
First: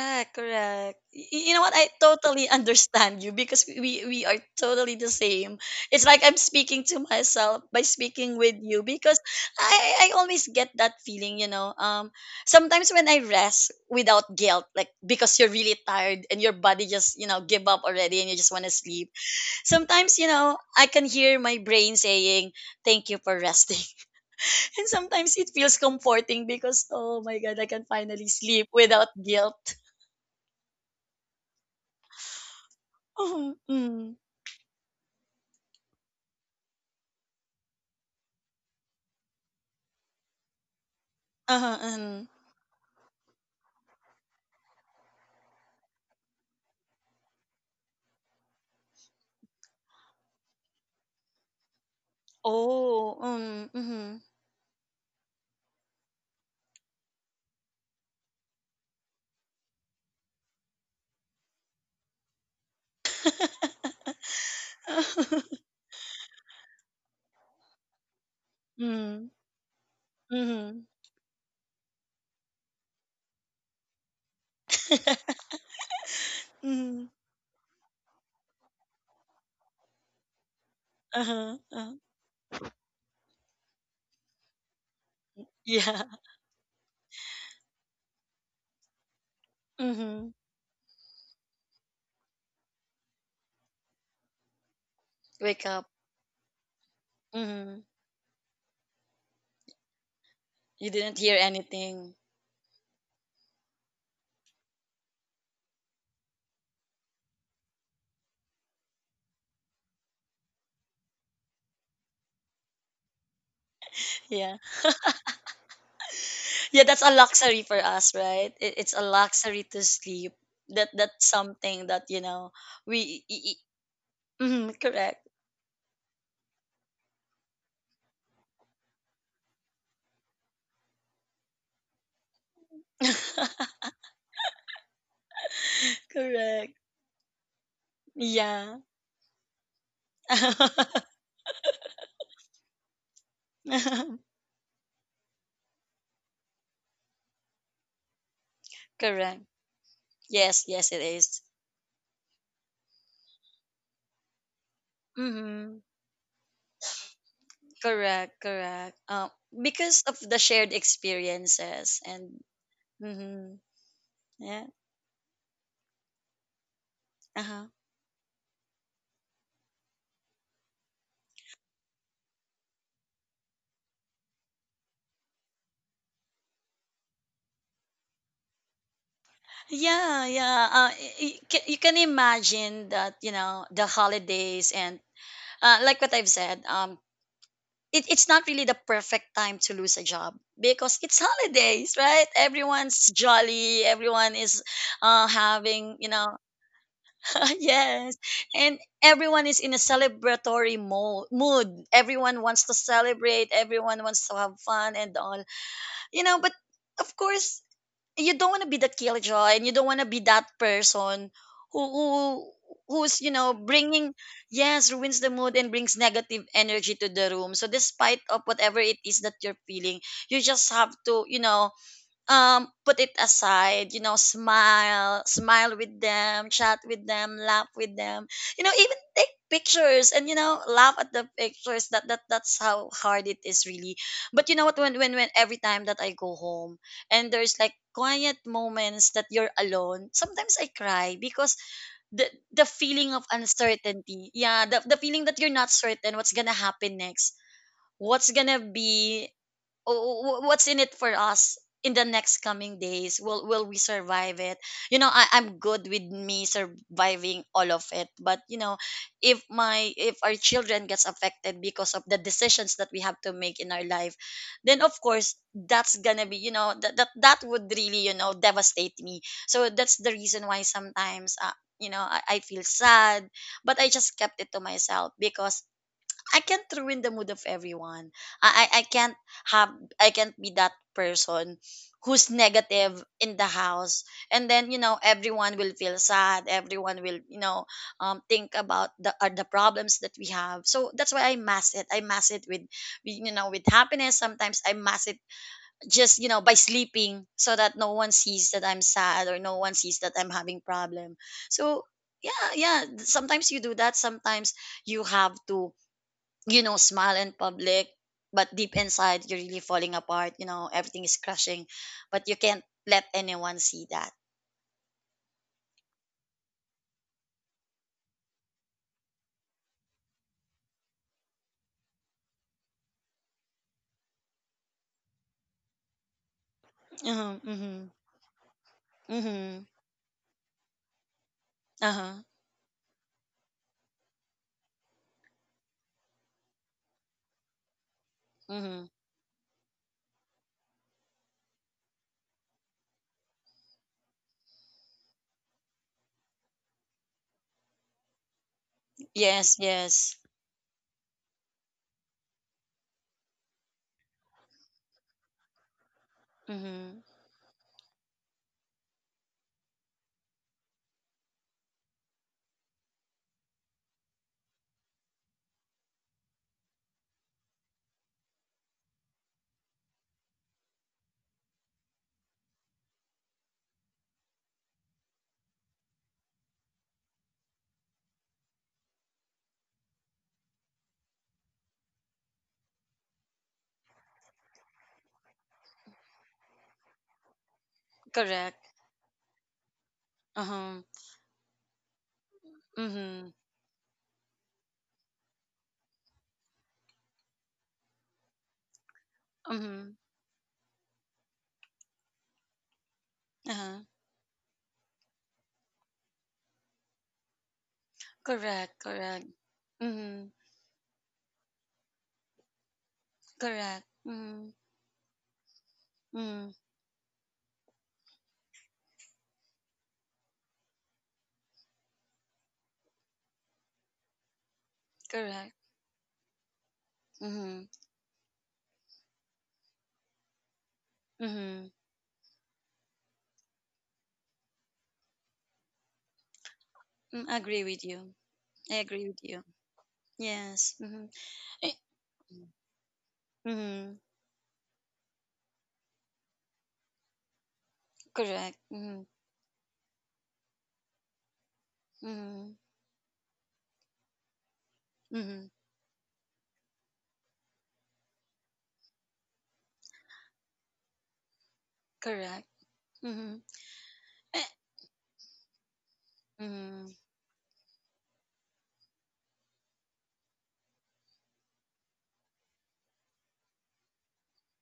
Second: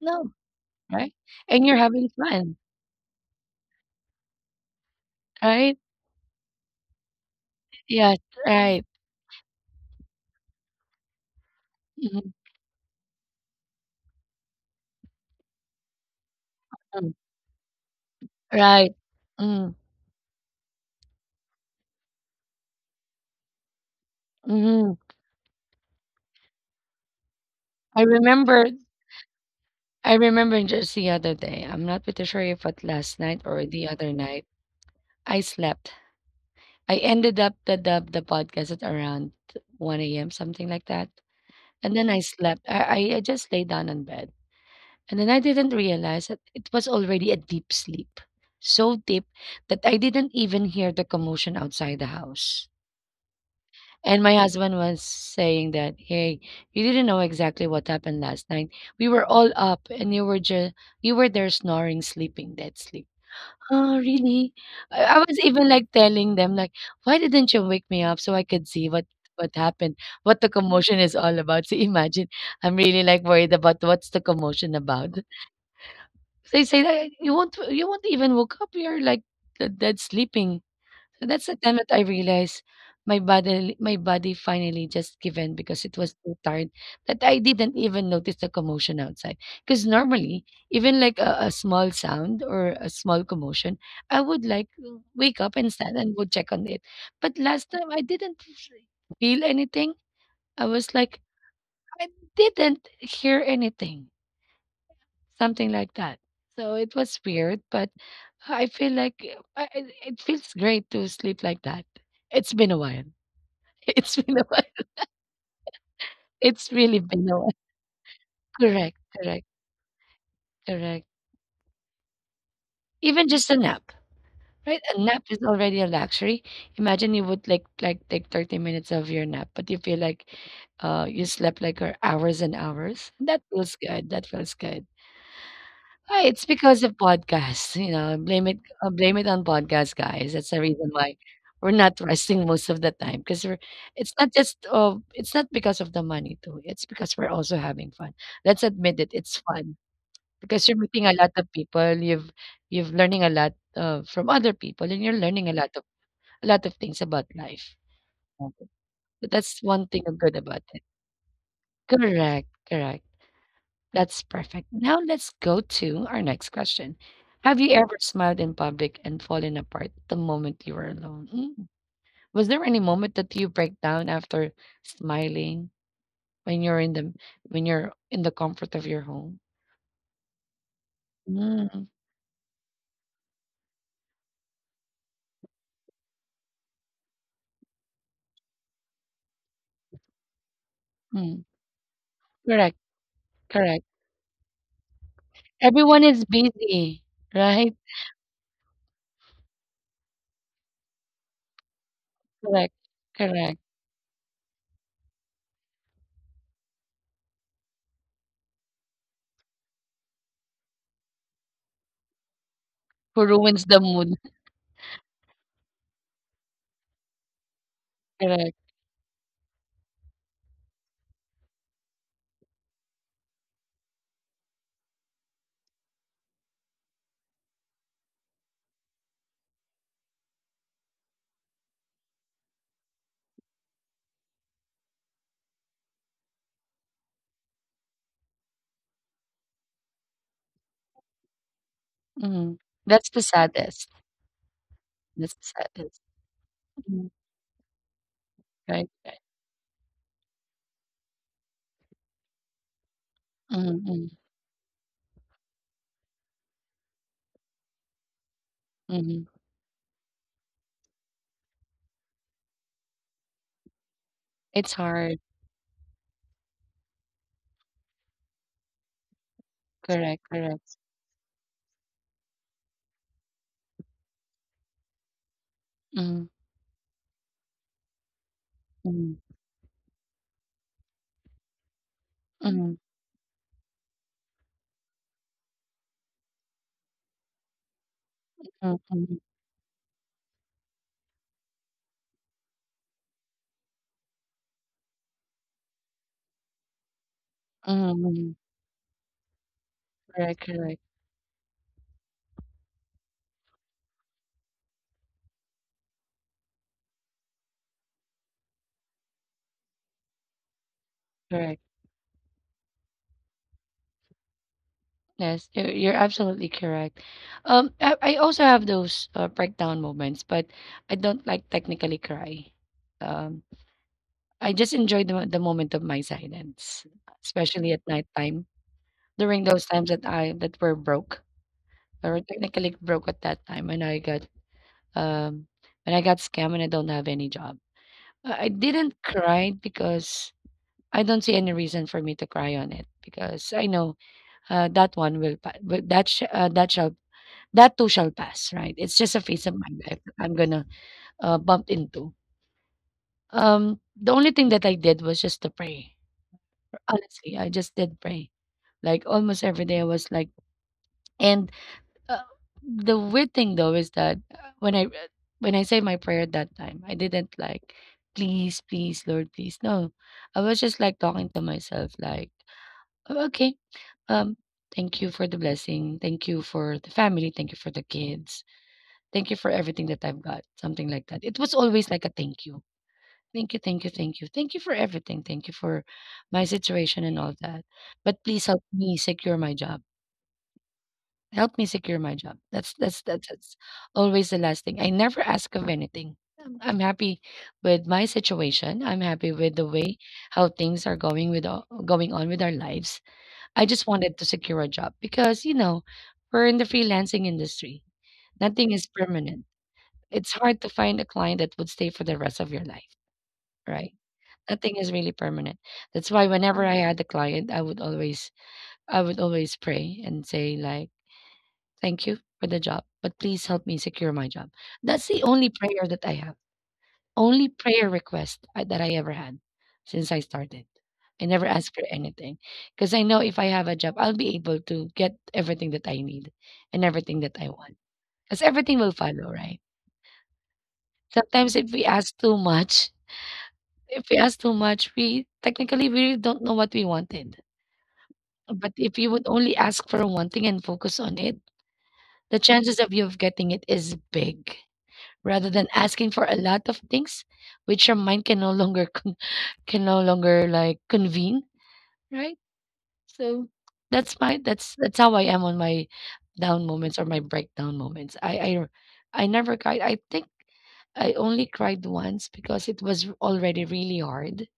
No, correct. right? You know And what? you're I having totally fun, understand you because we are totally the same. right? It's like I'm speaking to myself by Yes, speaking with right. you, because I always get that feeling. Mhm, Sometimes when I rest without guilt, like because you're really tired and your body mm, just, give up already, and you just want to right. sleep. Mm, Sometimes, I can hear my brain saying, "Thank you for resting." And mhm. sometimes it feels comforting because, oh my god, I can I finally remember sleep without guilt. I remember just the other day, I'm not pretty sure if it last night Mhm, or the mm. other night, I slept. I ended up the podcast at around 1 a.m., something like that. Uh-huh, And then I mhm. slept. I just lay down on bed. And then I didn't realize that it was already a deep sleep. So deep that I didn't even hear the commotion outside the house. Oh, mhm. And my husband was saying that, "Hey, you didn't know exactly what happened last night. We were all up, and you were just you were there snoring, sleeping, dead sleep." Oh, really? I was even like telling them, like, "Why didn't you wake me up so I could see Mm, what happened, what the mhm. commotion is all about?" So imagine, I'm really like worried about what's the commotion about. They say that Mhm. you won't even woke up. You're like dead sleeping. So that's the Uh-huh, time that uh-huh. I realized my body finally just given because it Yeah. was so tired that I didn't even notice the commotion outside. Because Mhm. normally, even like a small sound or a small commotion, I would like wake up Wake and up. stand and go check on it. But last Mhm. time I didn't feel anything. I You was didn't like, hear I anything. didn't hear anything. Something like that. So it was weird, but I feel like it it feels great to sleep like that. It's been a while. It's been a Yeah. while. It's Yeah, really that's a been a while. luxury for us, right? It's Correct, a correct, luxury to sleep. That correct. that's something that, you know, we Even just a I- nap, mhm, right? A nap correct. is already a luxury. Imagine you would like take 30 minutes of your nap, but you feel like you slept like for hours and hours. That feels good. That feels good. Ah, it's Correct. because of podcasts, you know. Yeah. Blame it on podcasts, guys. That's the reason why we're not resting most of the time because we're it's not just it's not because of the money too. It's because we're also having fun. Let's admit it. It's Correct. fun Yes, because you're yes it meeting a lot is. of people, you've learning a lot, from other people, and you're learning Mhm. A lot of things about life. Correct, Okay. correct. So that's one Because thing of good the about shared it. experiences, and Correct, correct. mm-hmm, That's yeah, perfect. Now let's go to our next question. Have uh-huh. you ever smiled in public and fallen apart the moment you were alone? Mm. Was there any moment that you break down after smiling when you're in the comfort of your home? Yeah, yeah. You Mm, can imagine that, the holidays, and like what I've said. It's not really the perfect time to lose a job, because it's mm. holidays, right? Correct, Everyone's jolly. correct. Everyone is having, Everyone is busy, right? yes. And everyone is in a celebratory mood. Everyone wants Correct, to celebrate, correct. everyone wants to have fun and all. But of course, you don't want to be the killjoy, and you don't want to be that person who, who who's, Who ruins the bringing, mood. yes, ruins the mood and brings negative energy to the room. So despite of Correct. whatever it is that you're feeling, you just have to, put it aside, smile with them, chat with them, laugh with them, even take pictures and, laugh at the pictures. That's how hard it is, really. But you know what, when every time that I go home and there's like quiet moments that you're alone, sometimes I cry because the Mhm. the That's feeling the of saddest. uncertainty, yeah, the feeling That's that the you're not saddest. certain what's gonna happen Mhm. next. What's gonna Right, right. be oh, wh- What's in it for us in the next coming days? Will we Mhm, survive it? I'm good with me surviving all of it, but, mhm, mhm. if my if our children gets affected because of the decisions that we have to make in our life, It's then of hard. course that's gonna be, that would really, devastate me. So that's the Correct, reason why correct. sometimes, I feel sad, but I just kept it to myself, because Mhm, I can't ruin the mood of everyone. I, I I can't mhm, have I can't be that person who's mhm, negative in the house, and then, everyone will feel sad, everyone will, think mhm, about the, mhm, the problems that we have. So that's why I mask it, I mask it with with happiness. Sometimes I mask it just, by sleeping, so that no mhm, one mhm. sees that I'm sad, or no one sees that I'm Correct, having correct, problem. So yeah, yeah, sometimes you do that. Sometimes you have to, smile in public, but deep inside you're really falling apart. Everything is correct. crashing, but you can't let anyone see that. Yes, you're absolutely correct. I also have those breakdown moments, but I don't like technically cry. Um, I just enjoy the moment of my silence, Mm-hmm, especially at mm-hmm, nighttime. During mm-hmm, those times that I that were broke, or uh-huh, technically broke at that time, and I got um, when I got scammed and I don't have any job. I mm-hmm. didn't cry because I don't see any reason for me to cry on it because I know that one will pa- wi- that sh- that shall that too shall pass, right? It's just a phase of Yes, my life that yes. I'm gonna bump into. The only thing that I did was just to pray. Mm-hmm. Honestly, I just did pray. Like almost every day I was like, and uh, the weird thing though is that when I say my prayer at that time, I didn't like, please, please, Lord, please. No. I was just like talking to myself like, "Oh, okay, um thank you for the blessing. Thank you for the family. Thank you for the kids. Thank you for everything that I've got." Something like that. It was always like a thank you. Thank you, thank you, thank you. Thank you for everything. Thank you for my situation and all that. But please help Correct. me secure my job. Uh-huh. Help me secure my job. That's that's that's Mm-hmm. that's always the last thing. I never ask of anything. I'm happy with my situation. I'm happy with the Mm-hmm. way how things are going with all, going on with our lives. I Uh-huh. just wanted to secure a job because you know we're in the freelancing industry. Nothing Correct, is correct. permanent. Mm-hmm. It's hard to find a client that would stay for the rest of your life, Correct. right? Mm-hmm. Nothing is really permanent. That's why Mm-hmm. whenever I had a client, I would always pray and say like, thank you for the job, but please help me secure my job. That's the only Correct. prayer that I have, only Mm-hmm. prayer request I that I ever had since I started. I never Mm-hmm. asked for anything because I know if I have a job, I'll be able to get everything that I need and everything Mm, that I I agree want with you. because I everything will agree with follow, you. right? Yes. Mm-hmm. Sometimes eh, if we ask too much, Mm-hmm. if we ask too much, we technically we really don't know what we wanted. Correct. But if Mm-hmm. you would only ask for one thing and focus on it, the Mm-hmm. chances of you of getting it is big, Mhm. rather than asking for a lot of things which your mind can no longer can no longer like convene, right? Correct. Mhm. So that's my, Eh, that's how I am on my down Mhm. moments or my breakdown moments. I never cried, I think. I only cried once because it was already really hard.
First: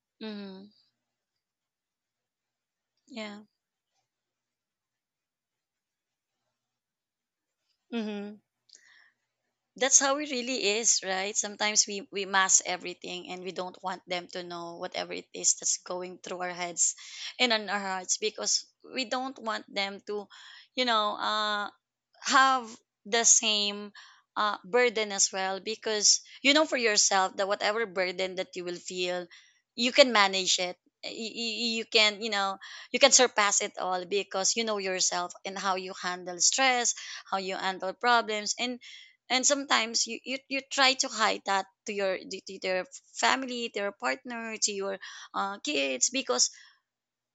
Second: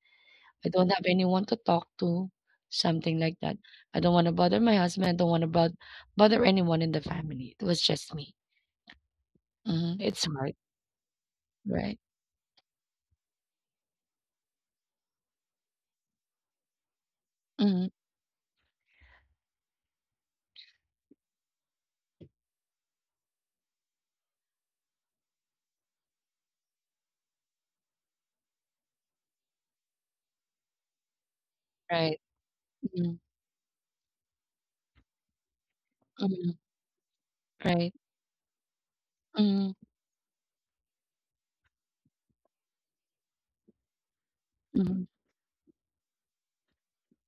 I Mhm. don't have anyone to talk to, something like Yeah. that. I don't want to bother my husband, I don't want to bother anyone in the family. It was just me. Mhm. Hmm, That's how it's it hard, really is, right? Sometimes right. we mask everything, and we don't want them to know whatever it is that's going through our heads and on our Hmm. hearts, because we don't want them to, you know, uh have the same burden as well, because you know for yourself that whatever burden that you will feel, you can manage it, you, you Right. can you know you can Mhm. surpass it all, because you know yourself and how you handle Mhm. stress, how you handle Right. problems. And Mhm, sometimes you try to hide that to your family, to your partner, to your mhm, kids, because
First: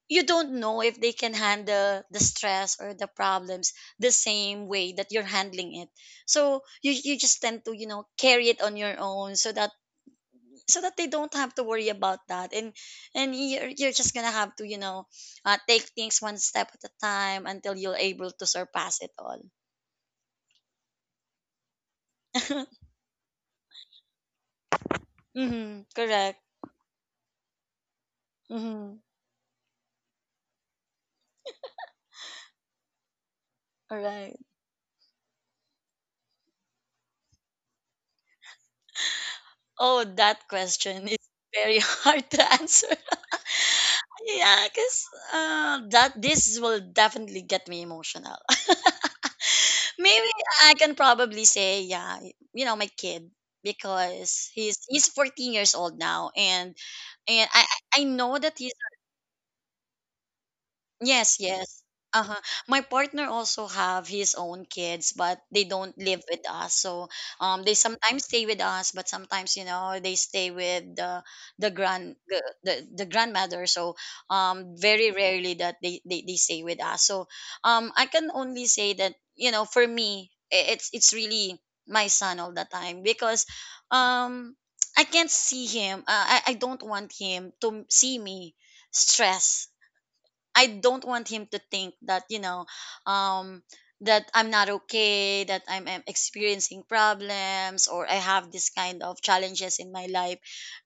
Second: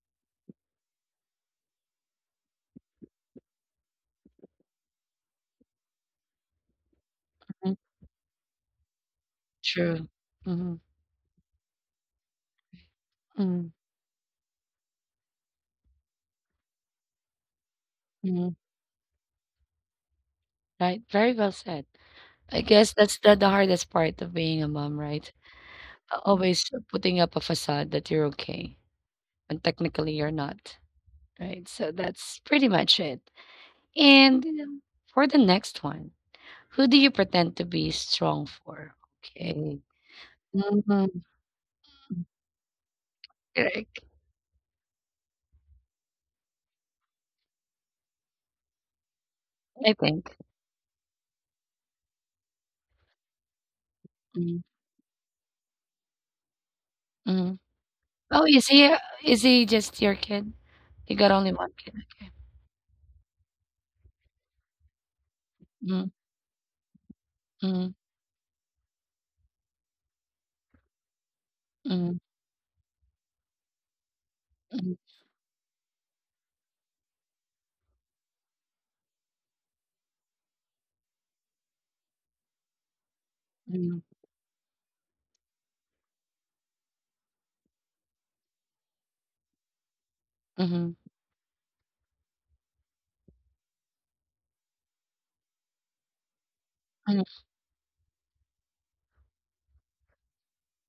you don't know if they can handle the stress or the problems the same way that you're handling it. So you just tend to, mhm. Carry it on your own, so that True. Mhm, so that they don't have to worry about that. And you're, mhm, you're just gonna have to, take things one step at a time until you're able to mhm. surpass it all. Right, very well said. I guess that's the hardest part of being a mom, right? Mm-hmm, A, correct. always putting up a facade that you're okay, Mm-hmm, when technically you're not, right? So that's pretty much it. all right. And, you know, for the next one, who do you pretend to be strong for? Okay. Oh, that question is Mhm, very hard to answer. correct, Yeah, because that this will definitely get me emotional. I Maybe think. I can probably say, yeah, my kid, because Mhm, he's 14 years old now, and mhm. I know Oh, that. Is he just your kid? You got Yes, only 1 yes. kid, okay. Uh-huh. My partner also have his own kids, but they don't Mhm, live with us. So, they mhm. sometimes stay with us, but sometimes, they stay with the Mm, grand the, the, the grandmother. So, mm, very rarely that they stay with us. So, I can only say that, you know, for me, it's really my son all the time, because mm, um I can't see him. I don't want him to see me stress. I mhm, don't want him to think that, um that I'm not okay, that I'm experiencing mhm, problems, or I have this kind of challenges in my life,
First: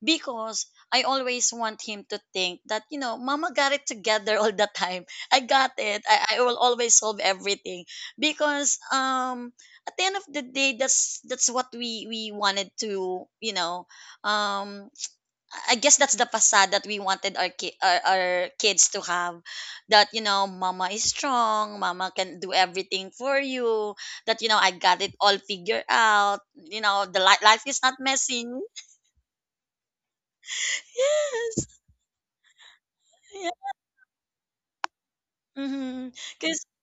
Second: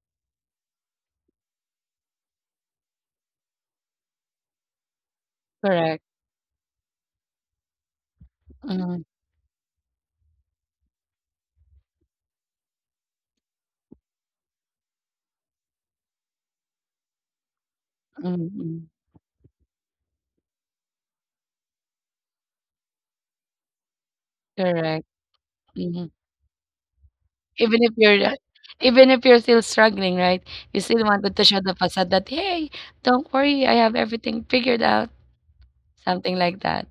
because I always want him to think that, mama got it together all the time. I got correct. it. I will always solve everything, because, Mhm, at the end of the day, that's what we wanted to, um I guess that's the facade that we wanted our, ki- mhm, our mhm, kids to have, that, you know, mama is strong, mama can do everything for you, that you know I correct. got it all figured Mhm. out, you know, the life Even is if not you're messy. Still struggling, right? You still wanted to show the Yes. facade that, hey, don't Yeah. worry, I have everything figured out. Mm-hmm. Something like that.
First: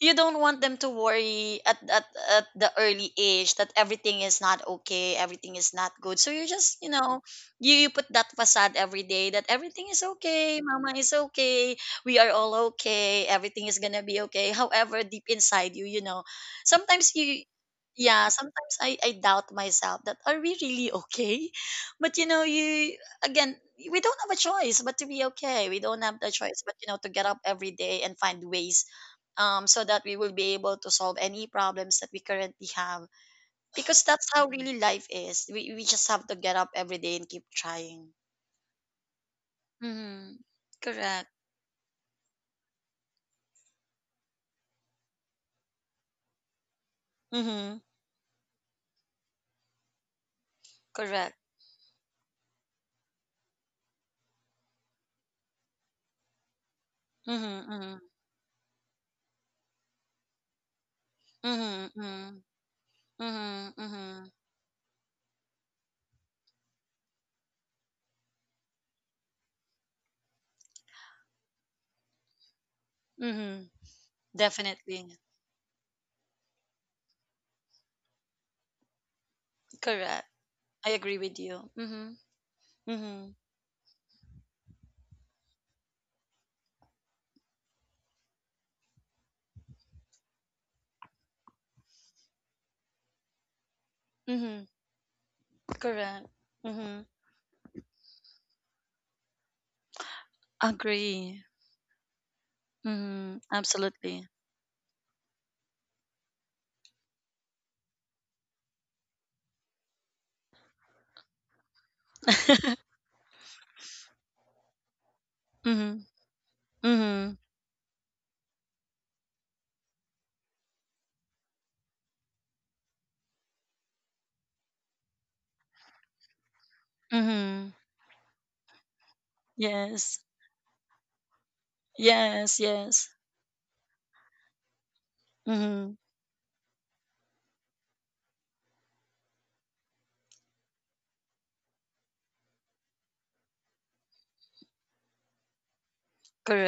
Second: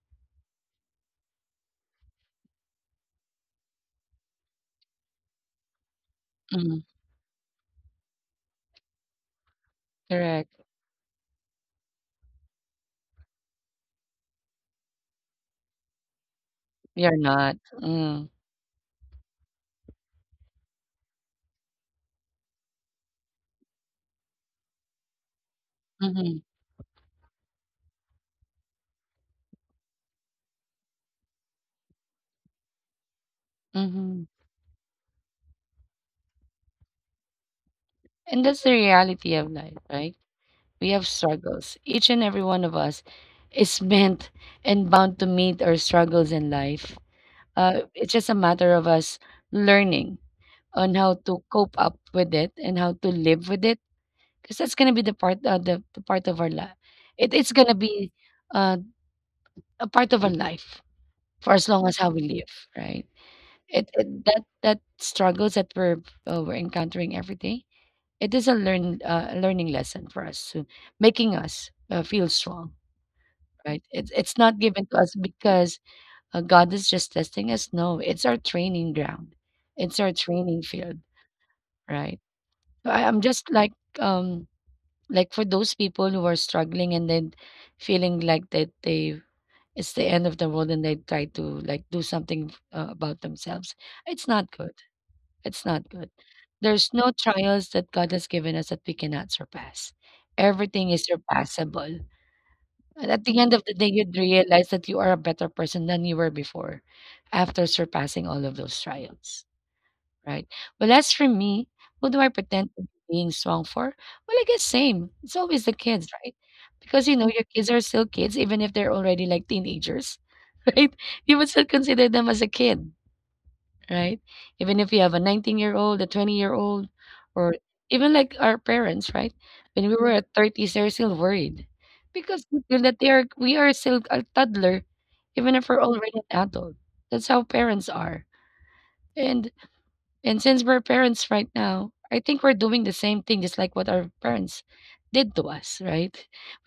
You don't want them to worry at, at the early age, that everything is not okay, everything is not good. So you just, Mhm, you put that facade every day, that everything is okay, correct. mama is okay, we are all okay, everything is gonna be okay. However, deep inside you, you know, sometimes You're you not. yeah, Mm, sometimes I doubt myself that, are we really okay? But, you know, you again, we don't have a choice but to be okay. We don't have the mhm, choice but, to get up every day and find ways, so that we will be able to solve any problems that we currently have. Because mhm. that's how really life is. We just have to get up every day and keep trying. And that's the reality of life, right? Mm-hmm. We have Correct. struggles. Each and every one of us is meant and bound to meet our struggles in life. Mm-hmm. It's just a matter of us learning on how Correct. to cope up with it and how to live with it, because that's gonna be the part the part of our life. It's Mm-hmm. gonna Mm-hmm. be uh, a part of our life for as long as how we Mm-hmm. live, right? Mm-hmm. Mm-hmm. It Mm-hmm. that struggles that we're encountering every day. It is a learn a learning lesson for us, to making us feel strong, Mm-hmm. right? It it's not given to us Definitely. because, God is just testing us. No, it's our training ground. It's our Correct. training I field, agree with you. Mm-hmm. right? So I'm Mm-hmm. just like, um like for those people who are struggling and then feeling like that they, it's the end of the world and they try to like do something about themselves. It's not Mm-hmm. good. It's not good. Correct. There's Mm-hmm. no trials that God has given us that we cannot surpass. Everything is Agree. surpassable. And at the Mm-hmm. end of the day, you'd Absolutely. realize that you are a better person than you were before after surpassing all of those trials, right? Well, as for me, who do I pretend to be being strong for? Well, I guess same. It's always the Mm-hmm. kids, right? Because, you know, Mm-hmm. your kids are still kids, even if they're already like teenagers, right? You would still consider them as a kid, right? Even if you have a 19-year-old, a 20-year-old, or Mm-hmm. even like our parents, right? When we were Yes. at thirties, they're still worried because Yes. we feel that Yes. they are we are still a toddler, even if we're Mm-hmm. already an adult. That's how parents are. And since we're parents right now, I think we're doing the same thing, just like what our parents did to us, right?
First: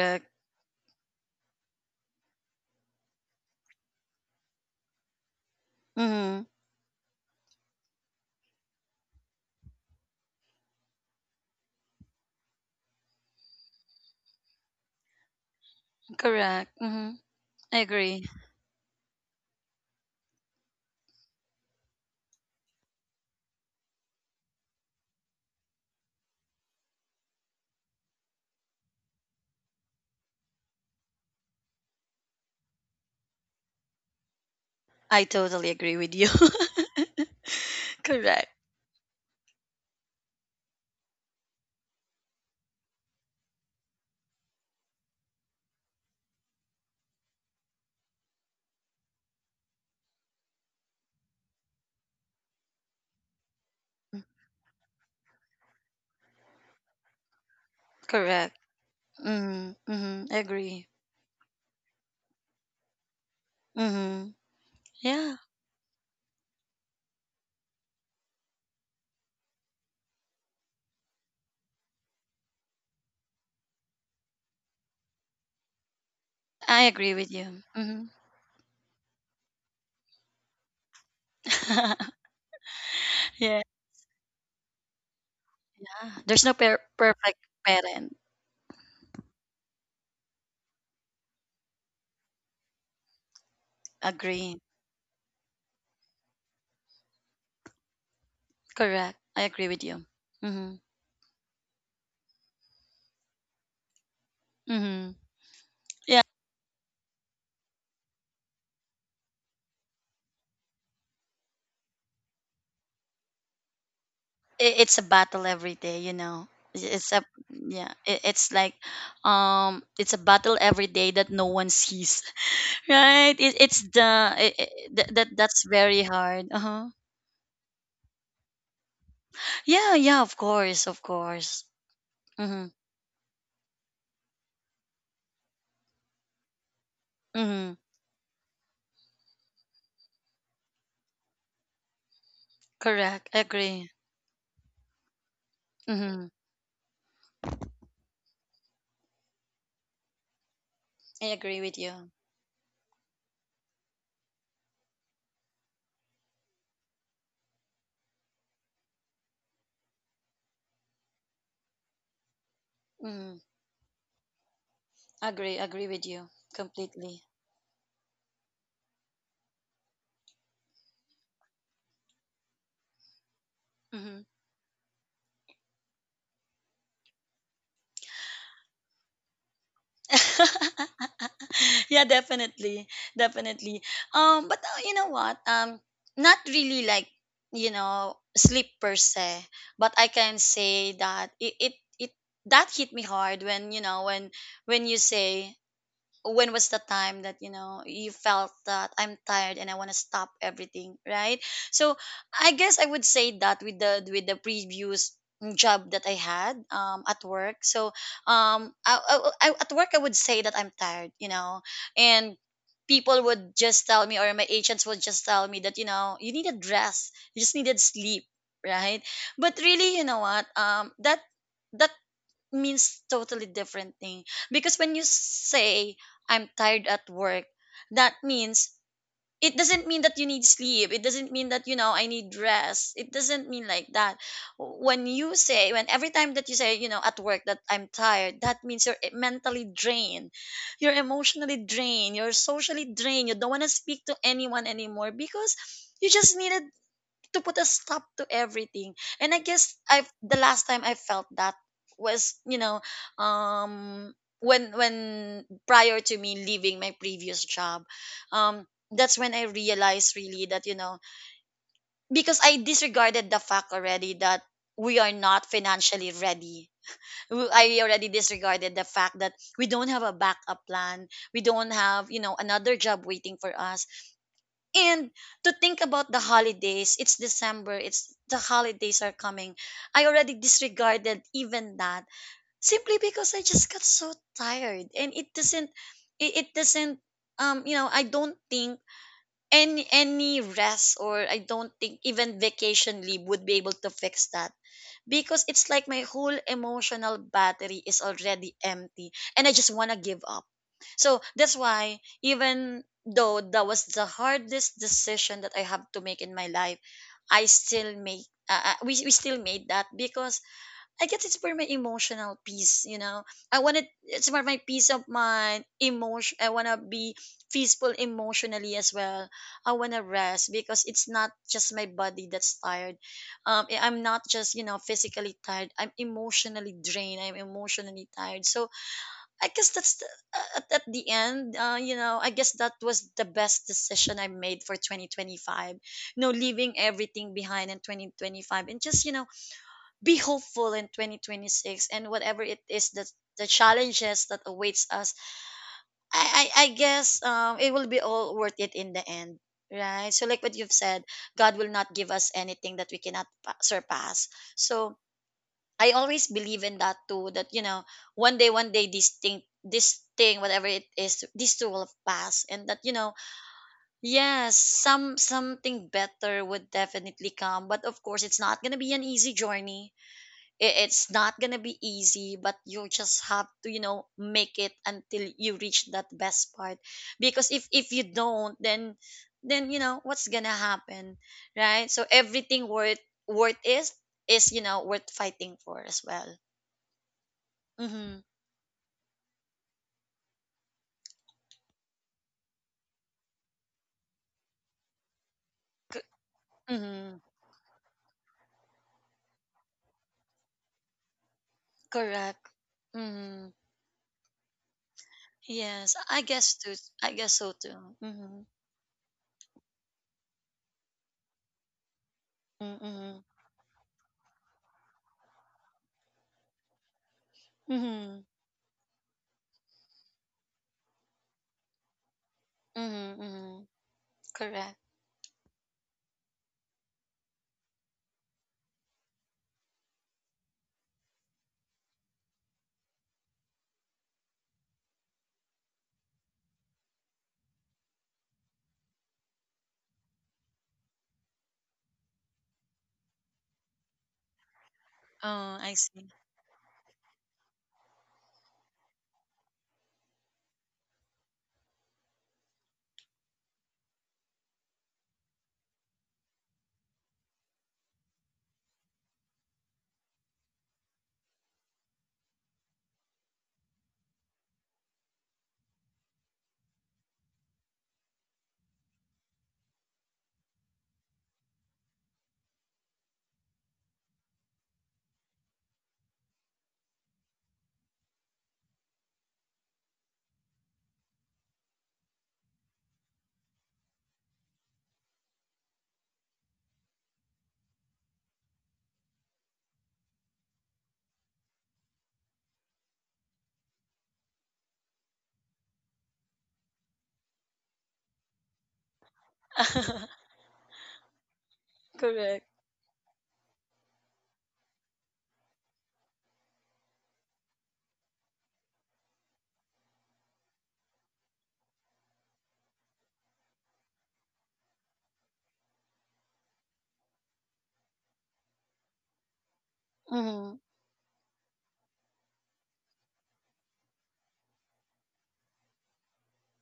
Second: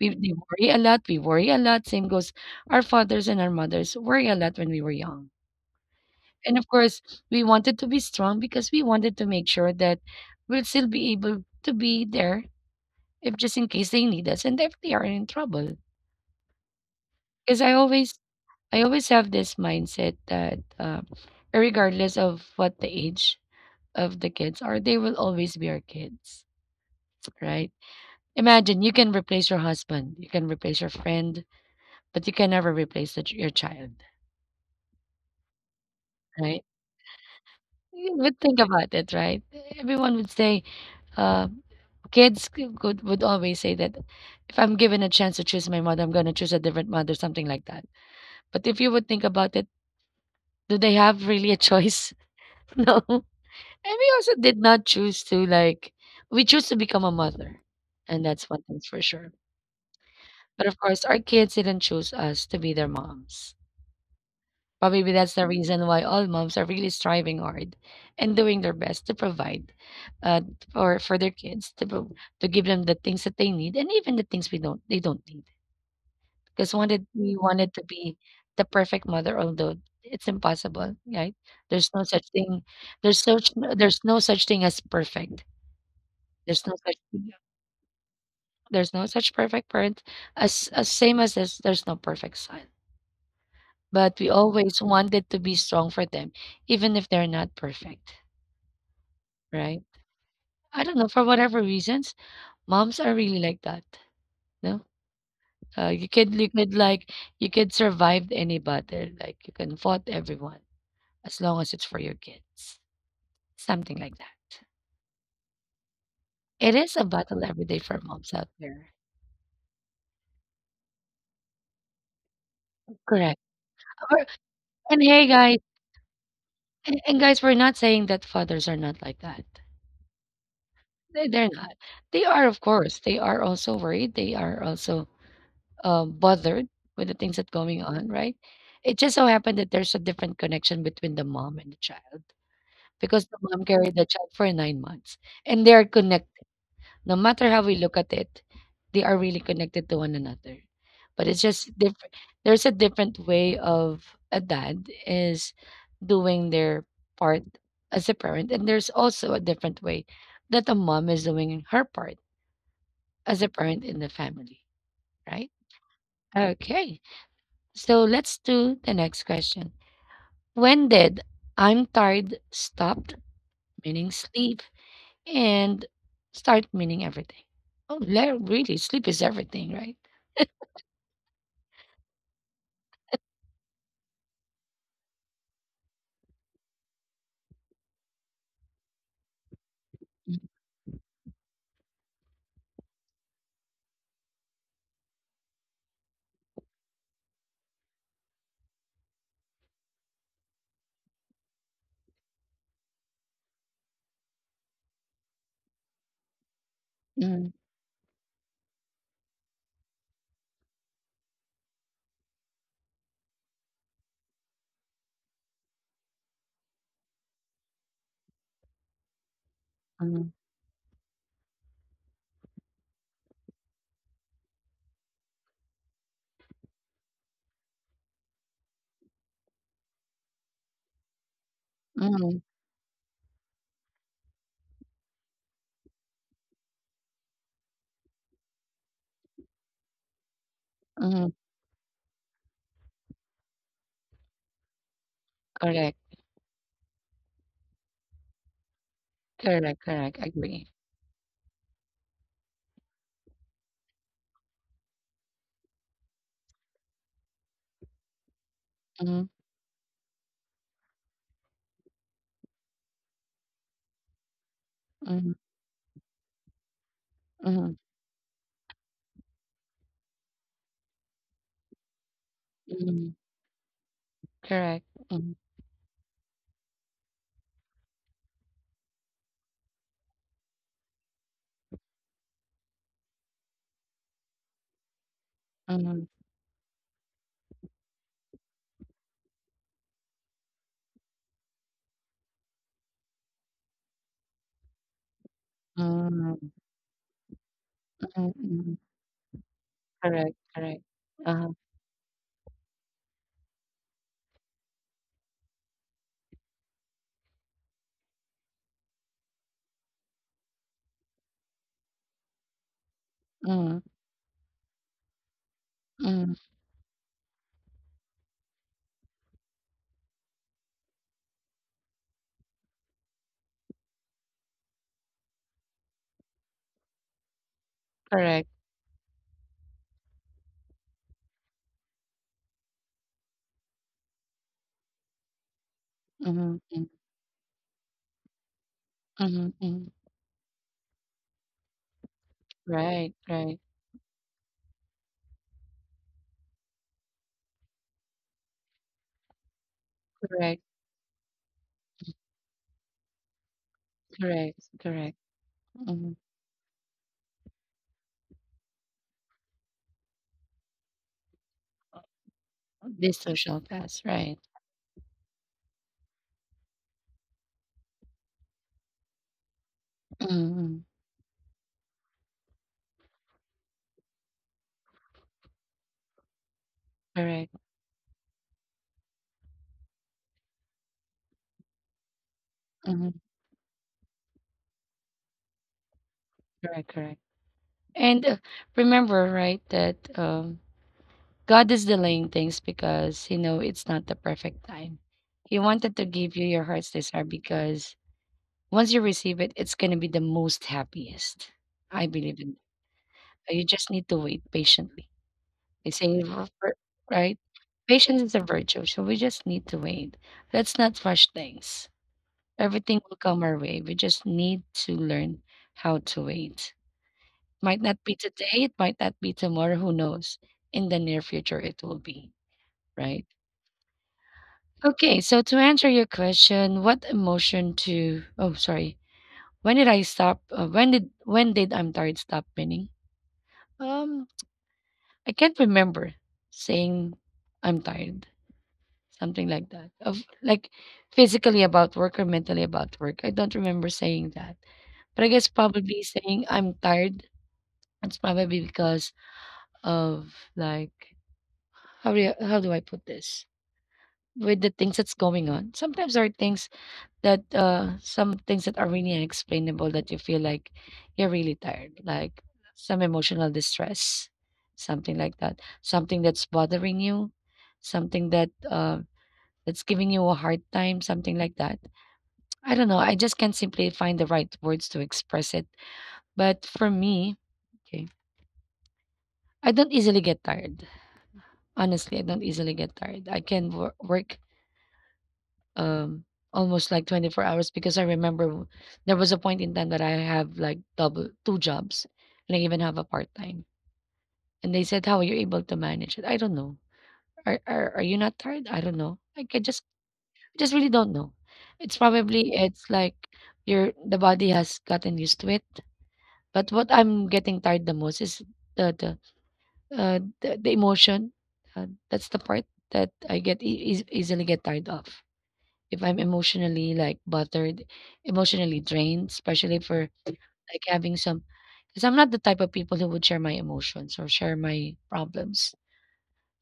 We they worry a lot, we worry a lot. Same goes, our fathers and our mothers worry a lot when we were young, Mm-hmm. and of course, we wanted to be strong because we wanted to make sure that we'll still be able to be there if just in case they need us and if they are in trouble. Correct. Mm-hmm. Because I agree. I always have this mindset that regardless of what the age of the kids are, they will always be our kids, right? Imagine you can replace your husband, you can replace your friend, but you can never replace your child, I totally agree with you. right? You would Correct. think about it, right? Everyone would say, uh, kids c- could would always say that if I'm given a chance to choose my mother, I'm gonna choose a different mother, something like that. But if you would think about it, do they have really a choice? No. And we also did not choose to like, we choose to become a mother. And that's Correct. one thing's for sure. Mm-hmm. Mm-hmm. I But of agree. course our kids didn't choose us to be their moms. Mm-hmm. But maybe that's Yeah, the reason why all moms are really striving hard and doing their best to provide uh, for their kids to to give them the things that they need and even the things we don't they don't need. 'Cause I wanted agree with we you. wanted to Mm-hmm. be the perfect mother, although it's impossible, right? There's no such thing, there's such Yeah. there's no such thing as perfect. There's no There's no per- such perfect parent. there's no such perfect parent, as same as this, there's no perfect son. But we Agree. always wanted to be strong for them, even if they're not perfect, Correct. I agree with right? you. Mm-hmm. I don't know, for whatever reasons, moms are really like that, no? Mm-hmm. You Yeah. could you could survive any battle, like you can fight everyone, as long as it's for your kids. Something like that. It's a battle every day. It is a It's a battle every day yeah. for It, moms out it's like there. It's a battle every day that no one sees. Right? Correct. It, it's the Or- it, it, and that hey, that- guys, That's very hard. Uh-huh. And guys, we're not saying that fathers are not like that. Yeah, yeah, of course, of They're course. not. They are, of Mhm. course. They are also worried. They are also bothered with the things that Mhm. going on, right? It just so happened that there's a different connection between the mom and the child Correct. because the mom Agree. carried the child for 9 months and they're Mhm. connected. No matter how we look at it, they are really connected to one another. I But it's agree with just you. different. There's a different way of a dad is doing their part as a parent, and there's also a different way that a mom is doing her part Mhm. as a parent in the family, right? Agree, agree with you Okay, completely. so let's do the next question. When did I'm tired stopped meaning Mhm. sleep and start meaning everything? Oh, really, sleep is everything, right? Yeah, definitely. Definitely. But you know what? Not really, like, you know, sleep per se, but I can say that it that hit me hard when, you know, when you say, when was the time that, you know, you felt that I'm tired and I want to stop everything, right? So I guess I would say that with the previous job that I had, at Mm, work, so at work I would say that I'm tired, you know, and people would just tell me, or my agents would just tell me that, you know, you need a dress, you just needed sleep, right? But really, you know mm, what, that means totally different thing, because when you say I'm tired at work, that means, it doesn't mean that you need sleep, it doesn't mean that, you know, I need mm, rest, it doesn't mean like that. When you say when every time that you say, you know, at work, that I'm tired, that means you're mentally drained, you're mm, emotionally drained, you're socially drained, you don't want to speak to anyone anymore, because correct, you just needed to put a stop to everything. And I guess correct, I correct, the last agree. time I felt that was, you know, um when prior to me leaving my previous job. Um that's Mm, when I realized really that, you know, because I disregarded the fact already that we are mm, not financially ready. Mm, I already disregarded the fact that we don't have a backup plan. We don't have, you know, another job mm, waiting for us. correct, And mm, to think about the holidays, it's December, it's the holidays are coming. I already disregarded even that, simply because I just got so tired, and it doesn't mm, it doesn't you know, I don't think any rest, or I don't think even vacation leave would be able to fix that, because it's like my mm, whole emotional battery is mm, already mm, empty, and I just want to give correct, up. correct, So uh, that's why, even though that was the hardest decision that I have to make in my life, I still make. We still made that because I guess it's for my emotional peace, you know. I mm, wanted it's for my peace of mind, mm, emotion. I wanna be peaceful emotionally as well. I wanna rest because it's not just my body that's tired. I'm not just, you know, physically tired. I'm emotionally drained. I'm emotionally tired. correct, So I guess that's the, at the end, you know, I guess that was the best decision I made for 2025. You know, mm, leaving mm, everything behind in 2025 and just, you know, mm, mm, be hopeful in 2026 and whatever it is that, right, the right, challenges that awaits us. I guess, it will be all worth it in the end. Right. So, like what correct, you've said, God will not give us anything that we cannot surpass. correct, So, correct, I mm, always believe in that too. That, you know, one day, this thing, whatever it is, this too will pass, and that, you know, this social class, right, yes, something better would definitely come. But of course, it's not gonna be an easy journey. mm, It's not gonna be easy, but you just have to, you know, make it until you reach that best part. Because correct, if you don't, then you know what's gonna happen, right? So everything worth, mm, is you know, worth fighting for as well. correct, correct. Mm-hmm. And remember, right, that God is delaying things because you know it's not the perfect time. He wanted to give you your heart's Mm-hmm. desire because once you receive it, it's gonna be the most happiest. I believe Correct. in Mm-hmm. that. You just need to wait patiently. They Yes, I say, guess too. I guess right? so too. Patience is a Mm-hmm. virtue, so we just need to wait. Let's not rush things. Everything will Mm-hmm. come our way. We just need to learn how to wait. Might not be Mm-hmm. today, it might not be tomorrow, who knows? In the near future, it will be, Mm-hmm. right? Mm-hmm. Correct. Okay, so to answer your question, what emotion to oh sorry. When did I'm tired stop meaning? Um I can't remember saying I'm tired. Something like that. Of like physically about work or mentally about work. I don't remember saying that. But I guess Oh, I probably see. saying I'm tired. It's probably because of like how do you, how do I put this? With the things that's going on. Sometimes there are things that some things that are really unexplainable that you feel like you're really tired like some emotional distress something like that something that's bothering you something that that's giving you a hard time something like that. I don't know, I just can't simply find the right words to express it. But for me, okay, I don't easily get tired. Honestly, I don't easily get tired. I can work um, almost like 24 hours because I remember there was a point in time that I have like double two jobs and I even have a part time. And they said, "How are you able to manage it?" I don't know. Are you not tired? I don't know. Like I just just really don't know. It's Correct. probably it's like your the body has gotten used to it. But what I'm getting tired the most is the the emotion. That's the part that I get easily get tired of. If I'm emotionally, like, buttered, emotionally drained, especially for, Mm-hmm. like, having some, because 'cause I'm not the type of people who would share my emotions or share my problems.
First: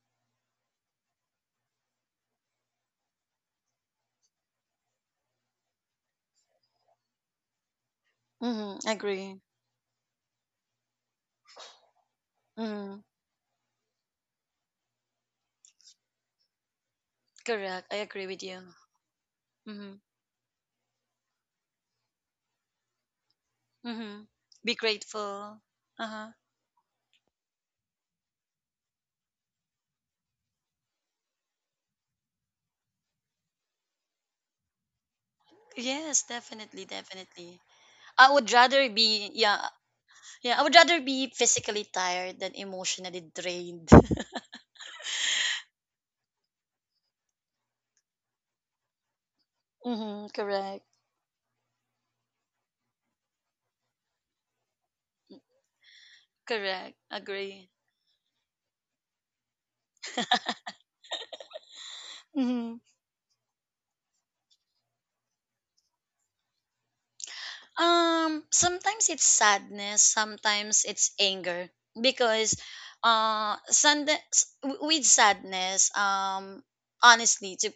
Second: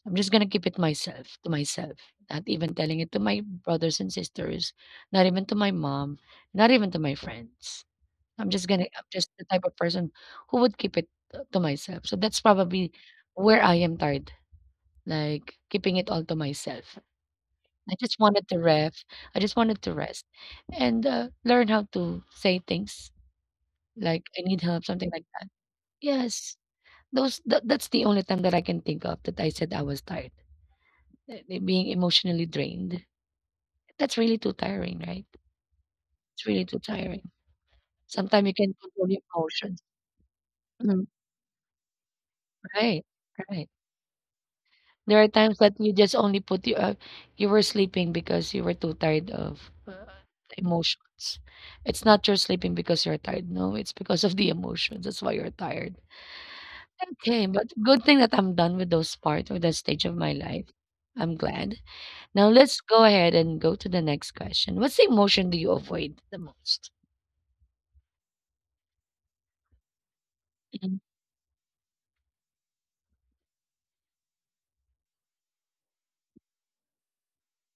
I'm just gonna keep it myself to myself, not even telling it to my brothers and sisters, not even to my mom, not even to my friends. Mm-hmm. I'm just Agree. the type of person who would keep it to myself. So that's probably Mm-hmm. where I am tired, like, keeping it all to myself. I Correct. I just agree with wanted to you. ref I just wanted to Mm-hmm. rest and, learn how to say things Mm-hmm. like, "I need Be help," something like that. grateful. Uh-huh. Yes, those that that's the only time that I can think of that I said I was tired, being emotionally drained. That's really too tiring, right? Yes, It's really too definitely, tiring. definitely. I Sometimes would you can rather control your be Yeah, emotions. yeah, I would rather Mm, be physically tired than right, emotionally right. drained. There are times that you just only put you you were sleeping because you were too tired of Mm-hmm, correct. emotions. It's not you're sleeping because you're tired. No, it's because of the emotions. That's why you're tired. Correct. Okay, but Agree. good thing that I'm done with those part or that stage of my life. I'm glad. Now Mhm. let's go ahead and go to the next question. What's the emotion do you avoid the most? Sometimes it's sadness, sometimes Mhm, it's anger, because with sadness, honestly,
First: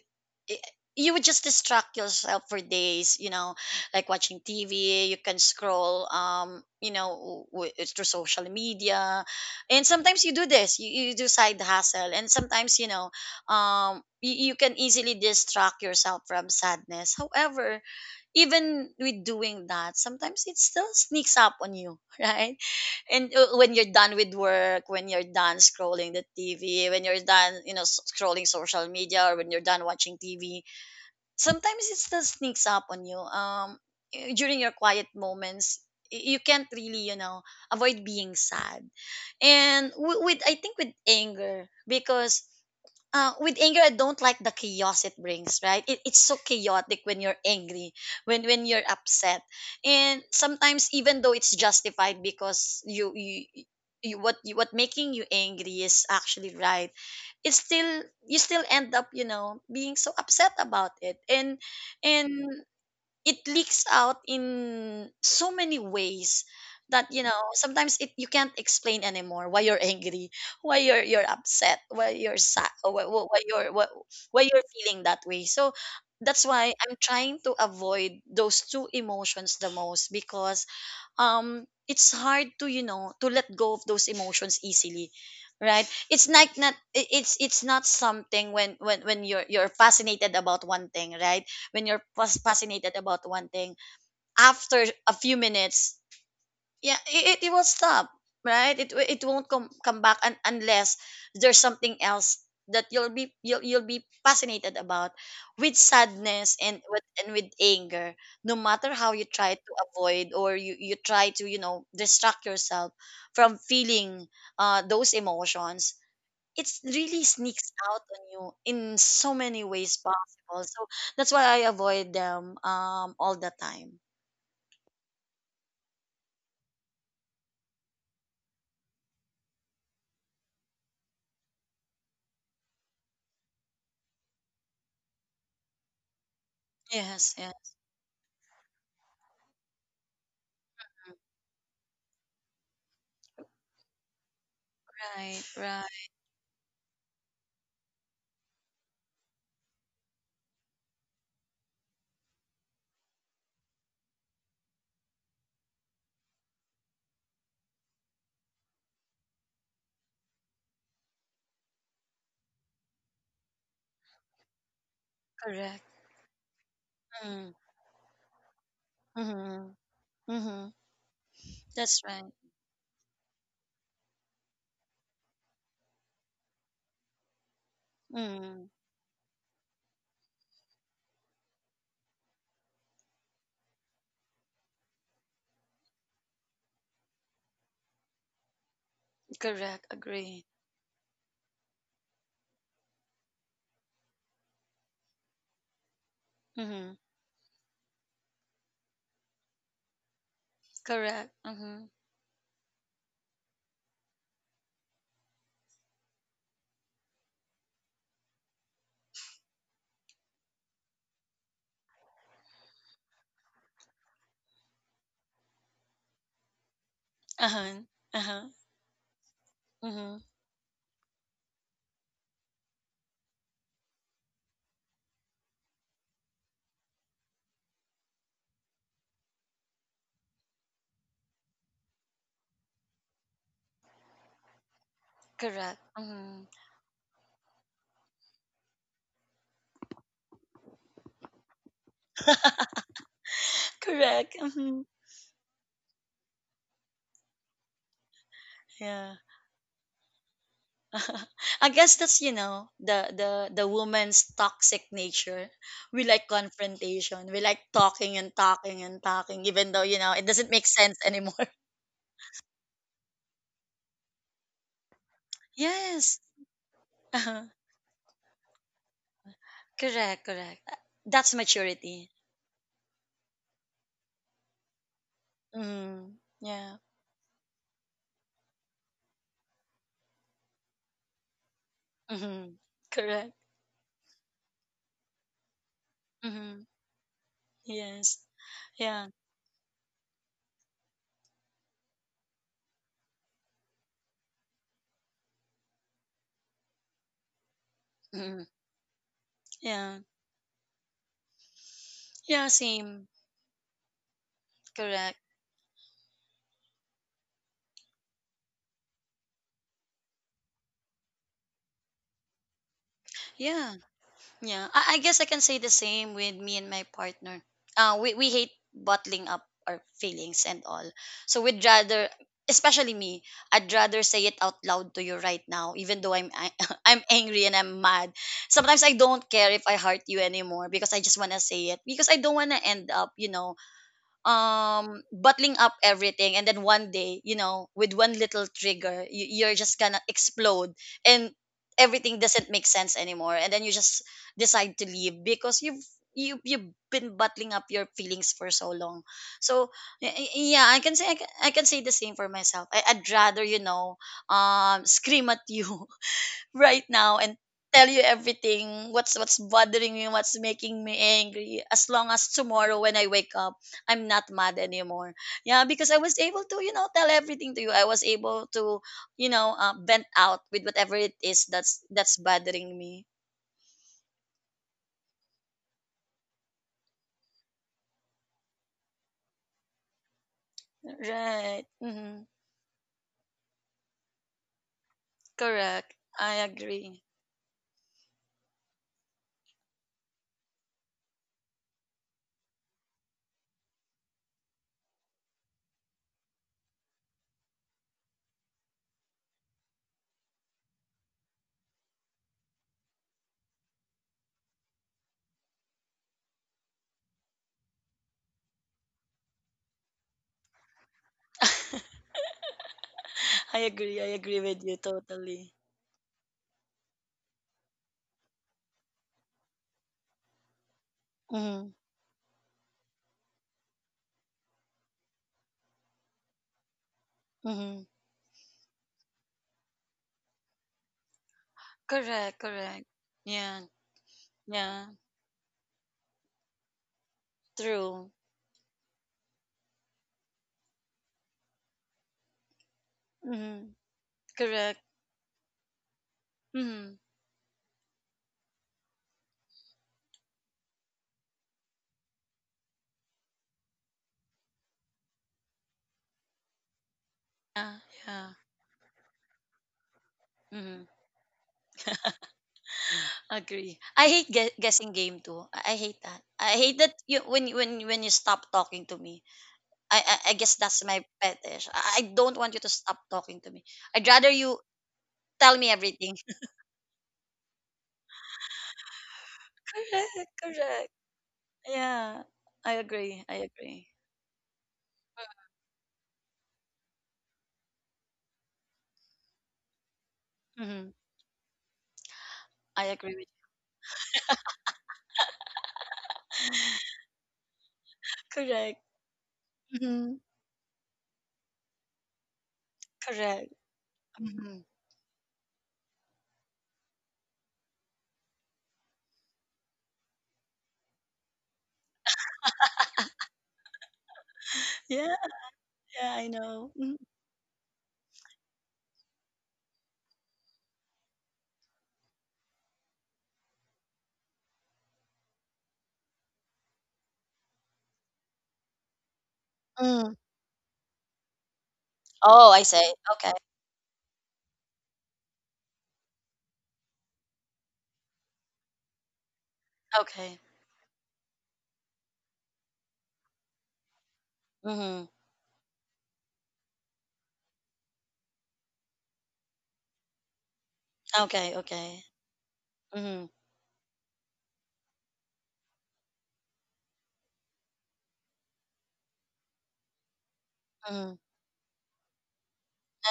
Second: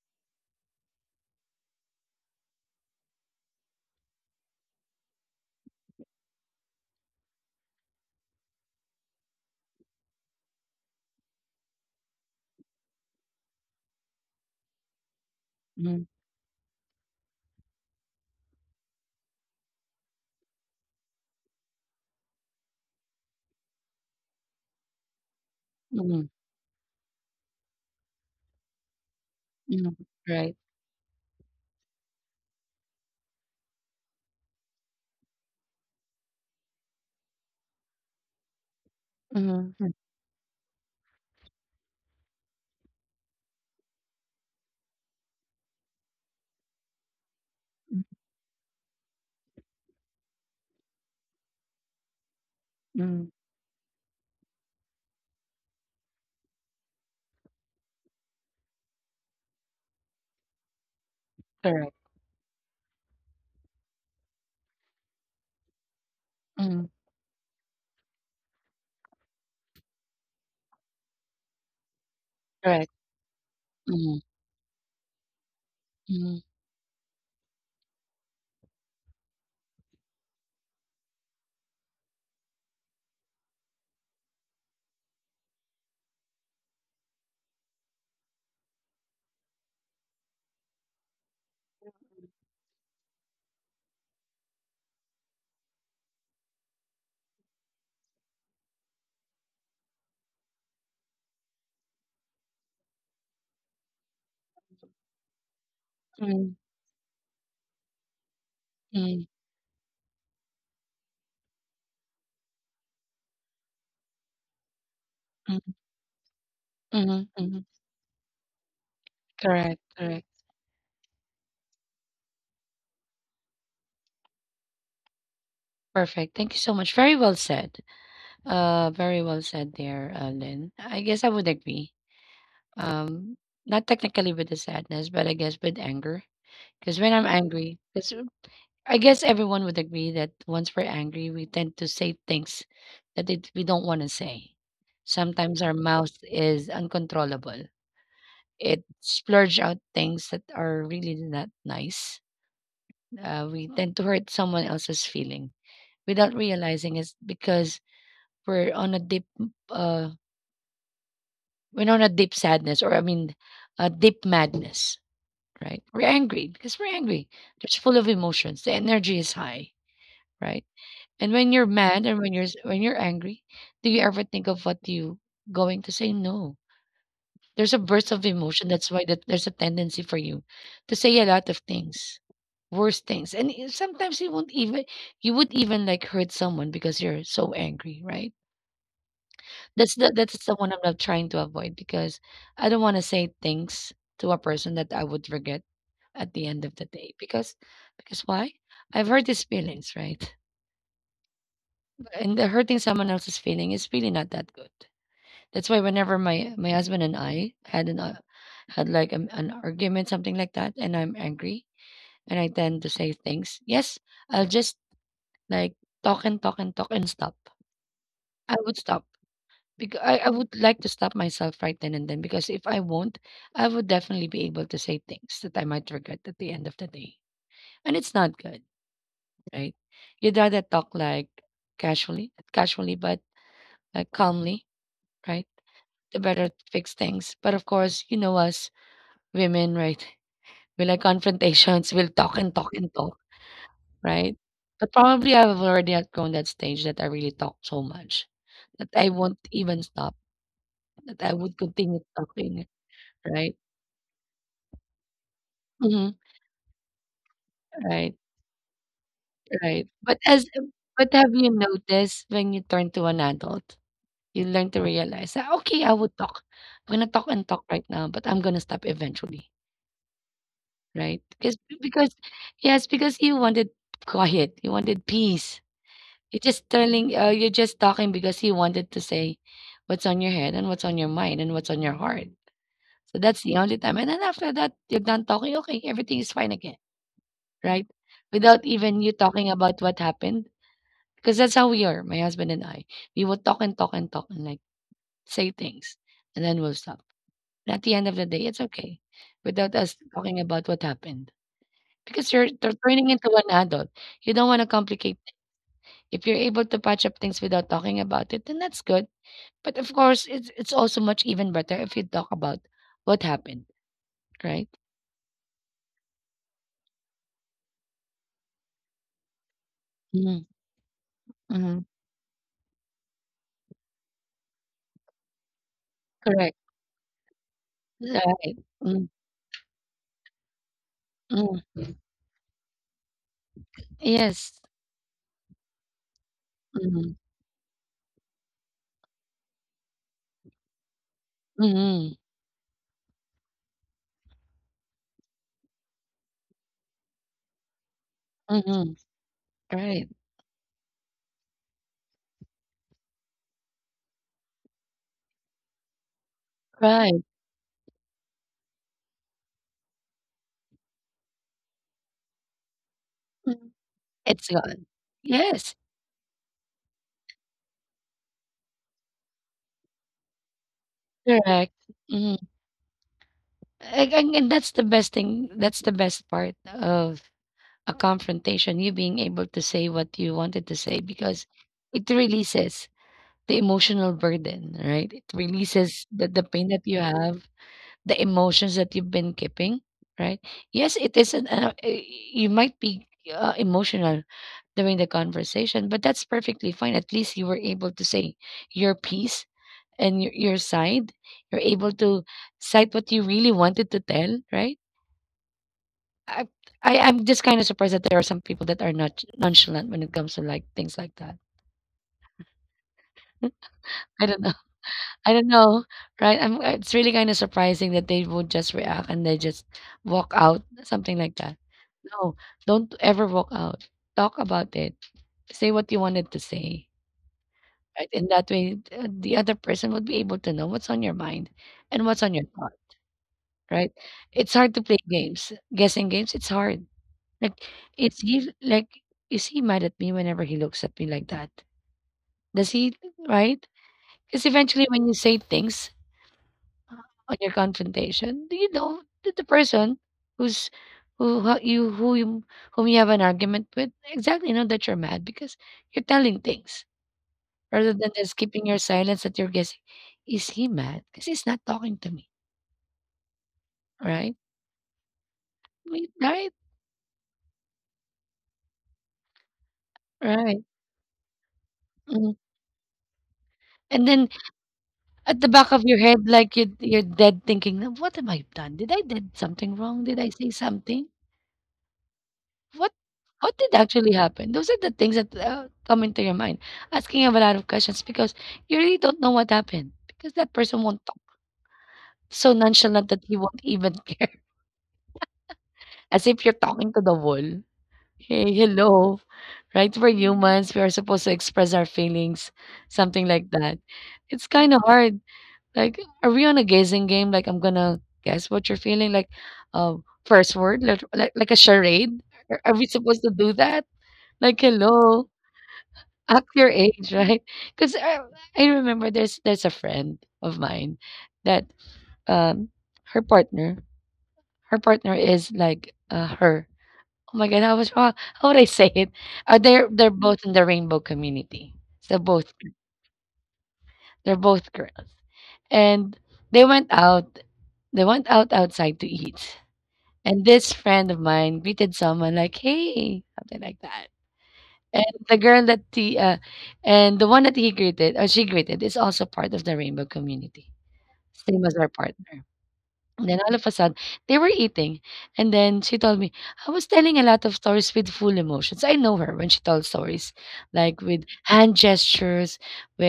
i- you would just distract yourself for days, you know, like watching TV, you can scroll, you know, through social media. And sometimes you do this, you do side hustle, and sometimes, you know, you can easily distract mhm, yourself from sadness. However, even with doing that, sometimes it still sneaks up on you, right? And when you're done with work, when you're done scrolling the mhm, TV, when you're done, you know, scrolling social media, or when you're done mhm, watching right. TV, sometimes it still sneaks up on you. During your quiet moments, you can't really, you know, avoid being sad. Mhm, And mhm, with, I think, with anger, because with anger, I don't like the chaos it brings, right? It's so chaotic when you're angry, when you're upset, and sometimes, even though it's justified, because mhm, you, what making you angry is actually right, it's still, you still end up, you know, being so upset about it, and correct. and it leaks out in so many ways Mhm, that, you know, sometimes it you can't explain anymore why you're angry, why you're upset, why you're sad, correct. Mhm, why you're feeling that way. So mhm, that's why I'm trying to avoid those two emotions the most, because it's hard to, you know, to let go of those emotions easily, right? It's like not i- it's not something, when when you're fascinated about one thing, right? When you're fascinated about one thing, after a few minutes, yeah, it will stop, right? It it won't come back, unless there's something else that you'll be fascinated about. With sadness mhm, and with anger, no matter how you try to avoid, or you try to, you know, distract yourself from feeling, those mhm, emotions, it really mhm, sneaks mhm. out on you in so many Correct, ways correct. possible. So that's why I avoid them, all the time. Perfect. Thank you so much. Very well said. Very well said there, Lynn. I guess I would agree. Um, not technically with the sadness, but I guess with anger. Because when I'm Yes, yeah. angry, because I guess everyone would agree that once we're angry, we tend to say things that it, we don't want to say. Right, Sometimes our right. mouth is uncontrollable. It splurge out things that are really not nice. We tend to hurt someone else's feeling without realizing it's because we're on a deep uh we're on a deep sadness or I mean a deep madness, Correct. right? We're angry because we're angry. Mm, It's full of emotions, the energy is mm-hmm, high, mm-hmm. right? And when you're That's mad right. and when you're angry, do you ever think of what you going to say? No, there's a burst of Mm, emotion. That's why that there's a tendency for you to say a lot of things, worse things, and sometimes you won't even, you would even like hurt someone because you're so angry, right? correct. Agree. That's the one I'm not trying to avoid because I don't wanna say things to a person that I would regret at the end of the Mm-hmm. day, because why? I've hurt his feelings, right? Correct. Mm-hmm. And the hurting someone else's feeling is really not that good. That's why whenever my husband and I had like an argument, something like that, and I'm angry and I tend to say things, yes, I'll just like talk and talk and talk and stop. Uh-huh. Uh-huh. I would stop. Because Hmm. I would like to stop myself right then and then because if I won't, I would definitely be able to say things that I might regret at the end of the day. And it's not good, right? You'd rather talk like casually, casually, but like calmly, right? Correct. To Mm-hmm. better fix things. But of course, you know us women, right? We like confrontations, we'll talk and talk and talk, Correct. right? Mm-hmm. But probably I've already outgrown that stage that I really talk so much that Yeah. I won't even stop, that I would I guess continue that's, you know, talking, the the right? the woman's toxic nature. We Mhm. like confrontation. We like talking Right, and talking and talking, even though, right. you know, it But doesn't as make sense but have anymore. you noticed when you turn to an adult, you learn to realize that, "Okay, I Yes, would talk. I'm gonna talk uh-huh. and talk right now, but I'm gonna stop eventually." Correct, correct. Right? That's maturity. Because yes, because you wanted quiet, you wanted peace. Mm, You're just yeah. telling you're just talking because you wanted to say what's on your head and what's on your mind and what's on your heart. Mm-hmm. So Correct. that's the only time. And then after that, you're done talking, okay, everything is fine Mm-hmm. again, right? Yes. Without even Yeah. you talking about what happened. 'Cause that's how we are, my husband and I. We will talk and talk and talk and, like, say things, and then we'll stop. And at the end of the Mm-hmm. day, it's okay without Yeah. us talking about what happened because Yeah. you're they're Same. turning into an adult. You don't wanna Correct. complicate. If you're able to patch up things without talking about it, then that's good. But, of course, it's also much even better if you talk about what happened, Yeah. Yeah, right? I guess I can say the same with me and my partner. We hate bottling up our feelings Mhm, and all. So we'd mhm, rather, especially me, I'd rather say it out loud to you right now, even though correct. I'm angry and I'm mad. Right. Sometimes I Mm, don't care if I hurt you anymore, because I just wanna say it, mm. because I don't wanna end up, you know, Yes. Bottling up everything, and then one Mhm, day, you know, with one little trigger, you're just gonna explode, and everything mhm, doesn't make sense anymore, and then you just decide to leave because you've been bottling up your feelings for so mhm. long. So Right, yeah, I can say the same for myself. I'd rather, you know, scream at you right now right. and tell you everything, what's, bothering me, what's making me angry, as long as tomorrow when I wake up, Mm. I'm not It's mad gone. anymore. Yeah, Yes. because I was able to, you know, tell everything to you, I was able to, you know, vent out with whatever it is Correct. That's Mhm. bothering me. And that's the best thing, that's the best part of a confrontation, you being able to say what you wanted to say because Right. it Mm-hmm. releases the emotional burden, right? It Correct. releases I the pain that agree. you have, the emotions that you've been keeping, right? Yes, it is an y- you might be emotional during the conversation, but that's perfectly fine. At least you were able to say your piece and your side, you're able to cite what you really wanted to tell, right? I, I i'm just kind of surprised that there are some people that are not nonchalant when it comes to like things like that. I I agree don't with know. you totally. I don't know, right? It's really kind of surprising that they would just react and they just walk out something like that. Mm-hmm. No, don't ever walk out. Talk about it, say what you wanted to say, Mm-hmm. right? In that way, the other person would be able to know what's on your mind and what's Correct, on your thought. correct. Yeah, Right? It's hard yeah, to play games. Guessing games, it's hard. Like, true. it's he like, is he mad at me whenever he looks at me like that? Does he, Mm-hmm. right? Because Correct. eventually, when you say things Mm-hmm. uh, on your confrontation, you know that the person who's who ho- you who you whom you have an argument with exactly know that you're mad because you're telling things Yeah, rather than yeah. just keeping your silence that you're guessing. Is he Mhm. mad? Because he's not talking to me, Agree. I hate right? Guessing game too. I hate that. I Right, hate that, when you stop talking to me. I guess right. that's my fetish. I don't Mm. want you to stop talking to me. I'd And rather then you at the tell me back of your everything. head, like, you're dead thinking, "Now what have I done? Did something wrong? Did Correct. I say Correct. something? Yeah. I What agree. What did actually happen?" Those are the things that come into your mind, asking him a lot of questions because you really don't know what happened because that person Hmm. won't talk. So I agree nonchalant with that he you. won't even care, as if you're talking to the wall. Hey, Correct. hello, right? We're Hmm. humans. We are supposed to express our feelings, something like Correct. that. It's Hmm. kind of hard. Like, are we on a guessing game? Like, I'm gonna guess what you're feeling. Like, uh, first word, like, like a charade. Are we supposed to do that? Like, Yeah. hello, Yeah. I act know. your Mhm. age, right? Because I, I remember there's a friend of mine that um her partner, her partner is like her. Oh my God, how was how would I say it? They're Mm. both in the rainbow community. So Oh, both I say. Okay. they're both girls and they went out. They went out outside to eat. Okay. And this friend of mine greeted someone like, "Hey," something like that. Hmm. And the girl that he, and the one that he greeted or she greeted is also part of the rainbow community, Okay. same as our Okay. partner. Hmm. And then all of a sudden, they were eating, and then she told me, "I was telling a lot of stories with full emotions. I know her when she tells stories, like with hand gestures,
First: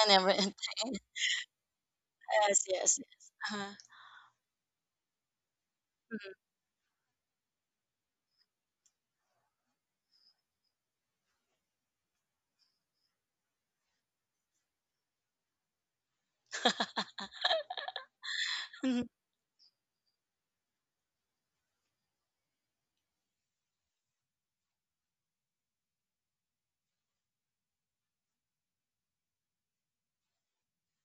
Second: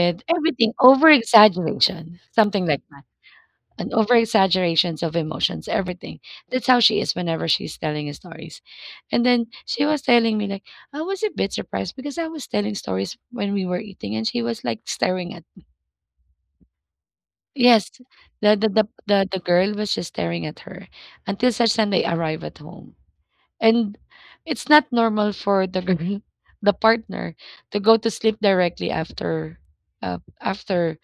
And everything. everything, over exaggeration, Yes, something like yes, that," yes. Uh-huh. and over exaggerations of emotions, everything. That's how she is whenever she's telling his stories. And then she was telling me, like, I was a bit surprised because I was telling stories when we were eating and she was like staring at, yes. The the the Mhm. the, the girl was just staring at her until such time they arrive at home. And it's not normal for the girl, the partner, to go to sleep directly after after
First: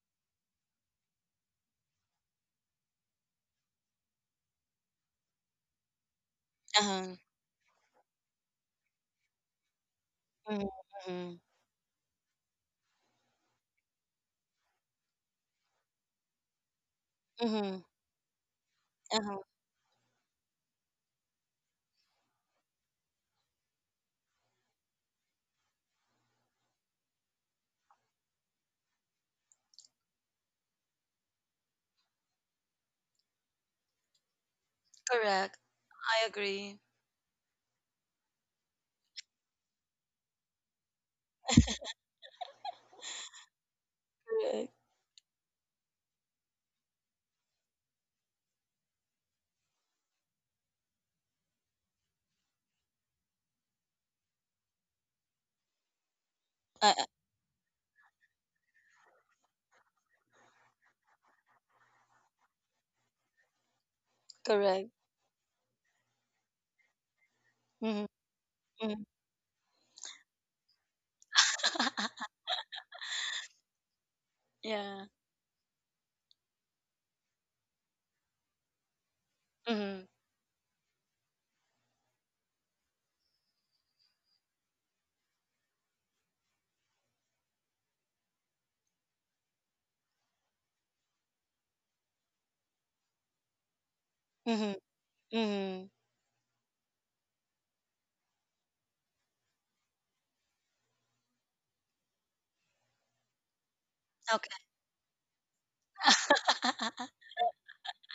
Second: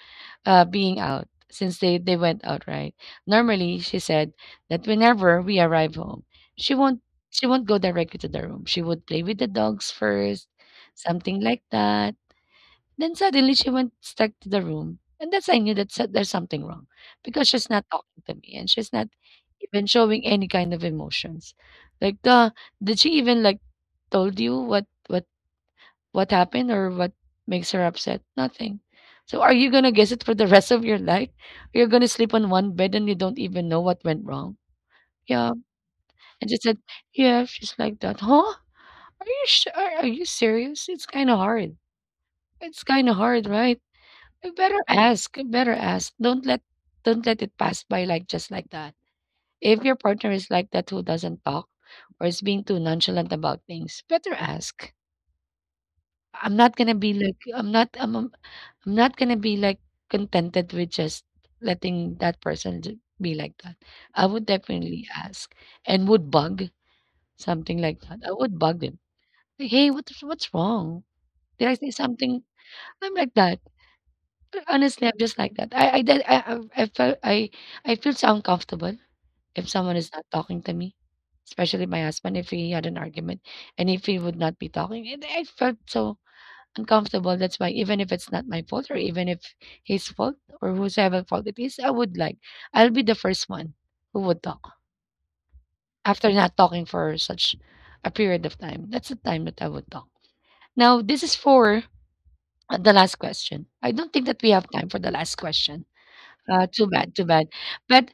being out since they went out, right? Normally, she said that whenever we arrive home, she won't Uh-huh. she won't go directly to the room. She would play with the dogs first, Mhm, mhm, something like that, then suddenly she went back to the room, and that's, I knew that there's something wrong because she's mhm, not talking to me and she's not uh-huh. even showing any kind of emotions. Like, the did she even like told you what happened or what makes her upset? Nothing. So are you gonna guess it for the rest of your life? You're gonna sleep on one bed and you don't even know what went wrong. Yeah. Correct. I And she said, agree. yeah, she's like that. Huh? Are you sure? Are you serious? It's kind of hard. It's kind of hard, right? You Correct. better ask, you better ask. Don't let it pass by like just like that. If your partner is like that who doesn't talk or is being too nonchalant about things, better ask. I'm not Uh, gonna uh, be like I'm not I'm I'm not gonna be like contented with just letting that person be like that. I would correct. definitely ask and would bug, something like Mhm, that. I would bug them. mhm. Like, hey, what's wrong? Did I say something? I'm like that. Yeah. Honestly, I'm just like that. I did I felt I feel so uncomfortable if someone Mm-hmm. is not talking to me, especially my husband. If he had an argument and if he would not be talking, it, I felt so uncomfortable. That's why even if it's not my fault or even if his fault or whosoever fault it is, I would like I'll be the first one who would talk Mm-hmm. Mm-hmm. after not talking for such a period of time. That's the time that I would talk. Now this is for the last question. I don't think that we Okay. have time for the last question. Too bad, too bad. But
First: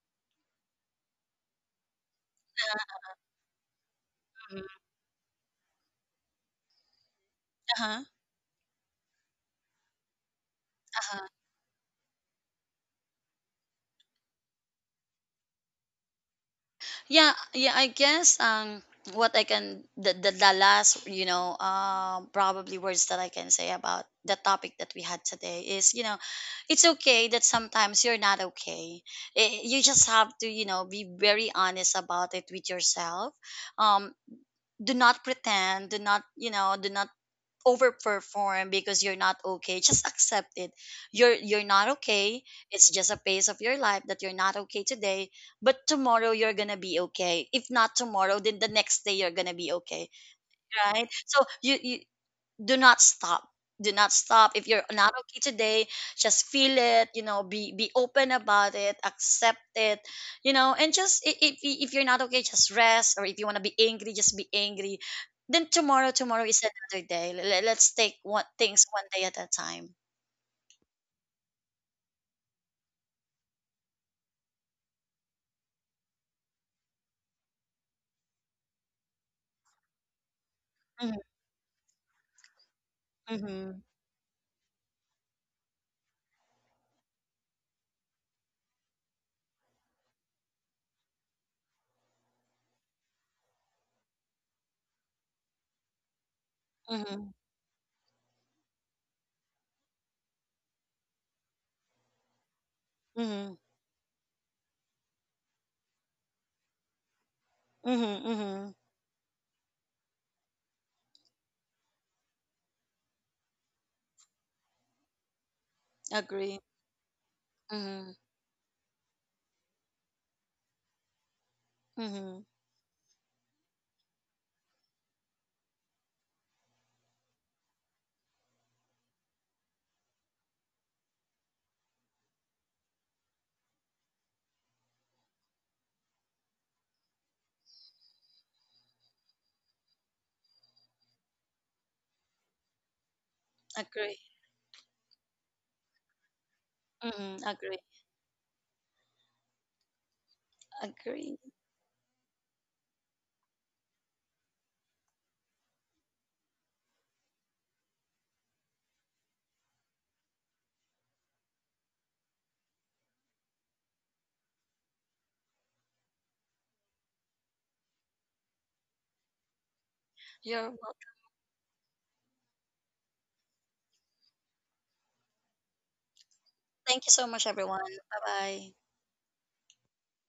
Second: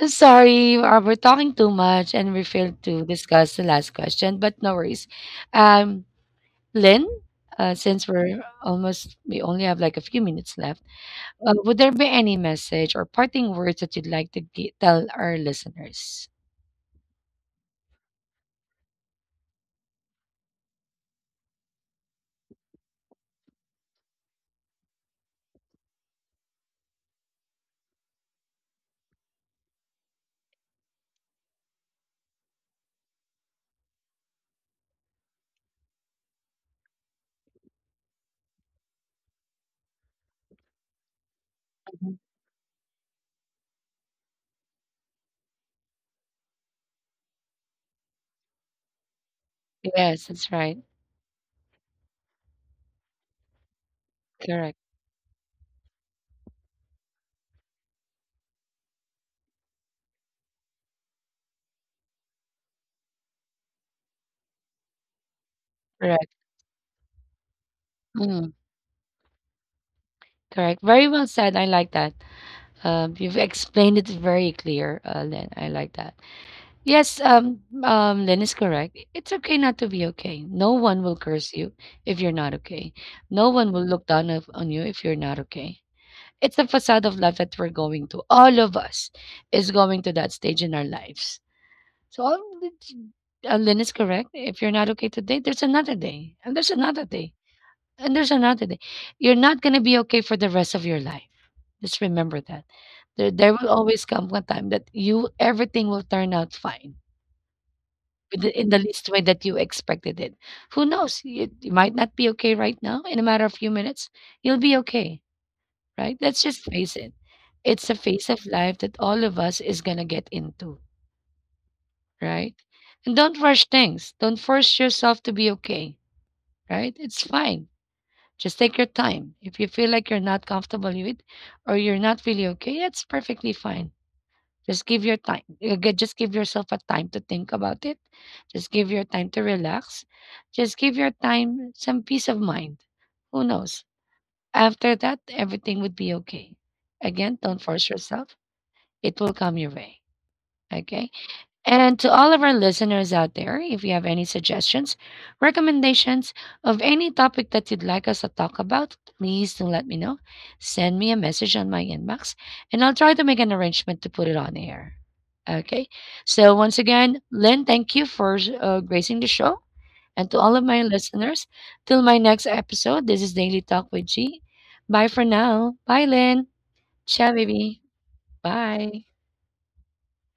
sorry, we're talking too much and we failed to discuss the last question, but Mhm. no worries. Um, Lynn, since we only have like a few minutes left, Uh-huh. Would there be any message or parting words that you'd like to tell our listeners? Yeah, yeah, I guess, what I can the last, you know, probably words that I can say about the topic that we had today is, you know, it's okay that sometimes you're not okay. You just have to, you know, be very honest about it with yourself. Um do not pretend, do not, you know, do not overperform because you're not okay. Just accept it, you're not Mhm. okay. It's just a phase of your life that you're not okay today, but tomorrow you're gonna be okay. If not tomorrow, then the next day you're gonna be okay, Yes, that's right. right? So you do not stop, do not stop if Correct. you're not okay today. Just feel it, you know, be open about it, accept it, you know, and just if you're not okay, just rest, or if you want to be angry, just be angry. Then Correct. tomorrow is another day. Let's take one Mm, things one day at a time. correct. Very well said. I like that. You've explained it very clear, Lynn. I like that. Yes, Lynn is correct. It's okay not to be okay. No one will Mm-hmm, curse you if you're not okay. No one will mm-hmm, look down on you if you're not okay. It's the facade of life that we're going to. All of us is going to that stage in our lives. So, it's- Lynn is correct. If you're not okay today, there's another day, and there's another day, mm-hmm, and there's another day. You're not going to be okay for the rest of your life. Just remember that. There will always come one time that you everything will turn out fine mm-hmm, with the in mm-hmm. the least way that you expected it. Who knows? It, you might not be okay right now. In a matter of few minutes, you'll be okay, right? Let's just Agree. face it. It's a Mm-hmm, phase of life that all of us is gonna get into, mm-hmm. right? And don't rush things. Don't force yourself to be okay, right? It's fine. Just take your time. If you feel like you're not comfortable with it or you're not really okay, that's perfectly fine. Just give your time. Just give yourself a time to think about it. Just give your time to relax. Just give your time some peace of mind. Who knows? Agree. After that, everything would be okay. Again, Mm-hmm, don't agree. force yourself. It will come your way. Okay? Agree. And to all of our listeners out there, if you have any suggestions, recommendations of any topic that you'd like us to talk about, please do let me know. Send me a message on my inbox and I'll try to make an arrangement to put it on air. Okay. So, once again, Lynn, thank you for gracing the show. And to all You're of my welcome. listeners, till my next episode, this is Daily Talk with G. Bye for now. Bye, Lynn. Thank you so Ciao, much, everyone. baby. Bye bye Bye.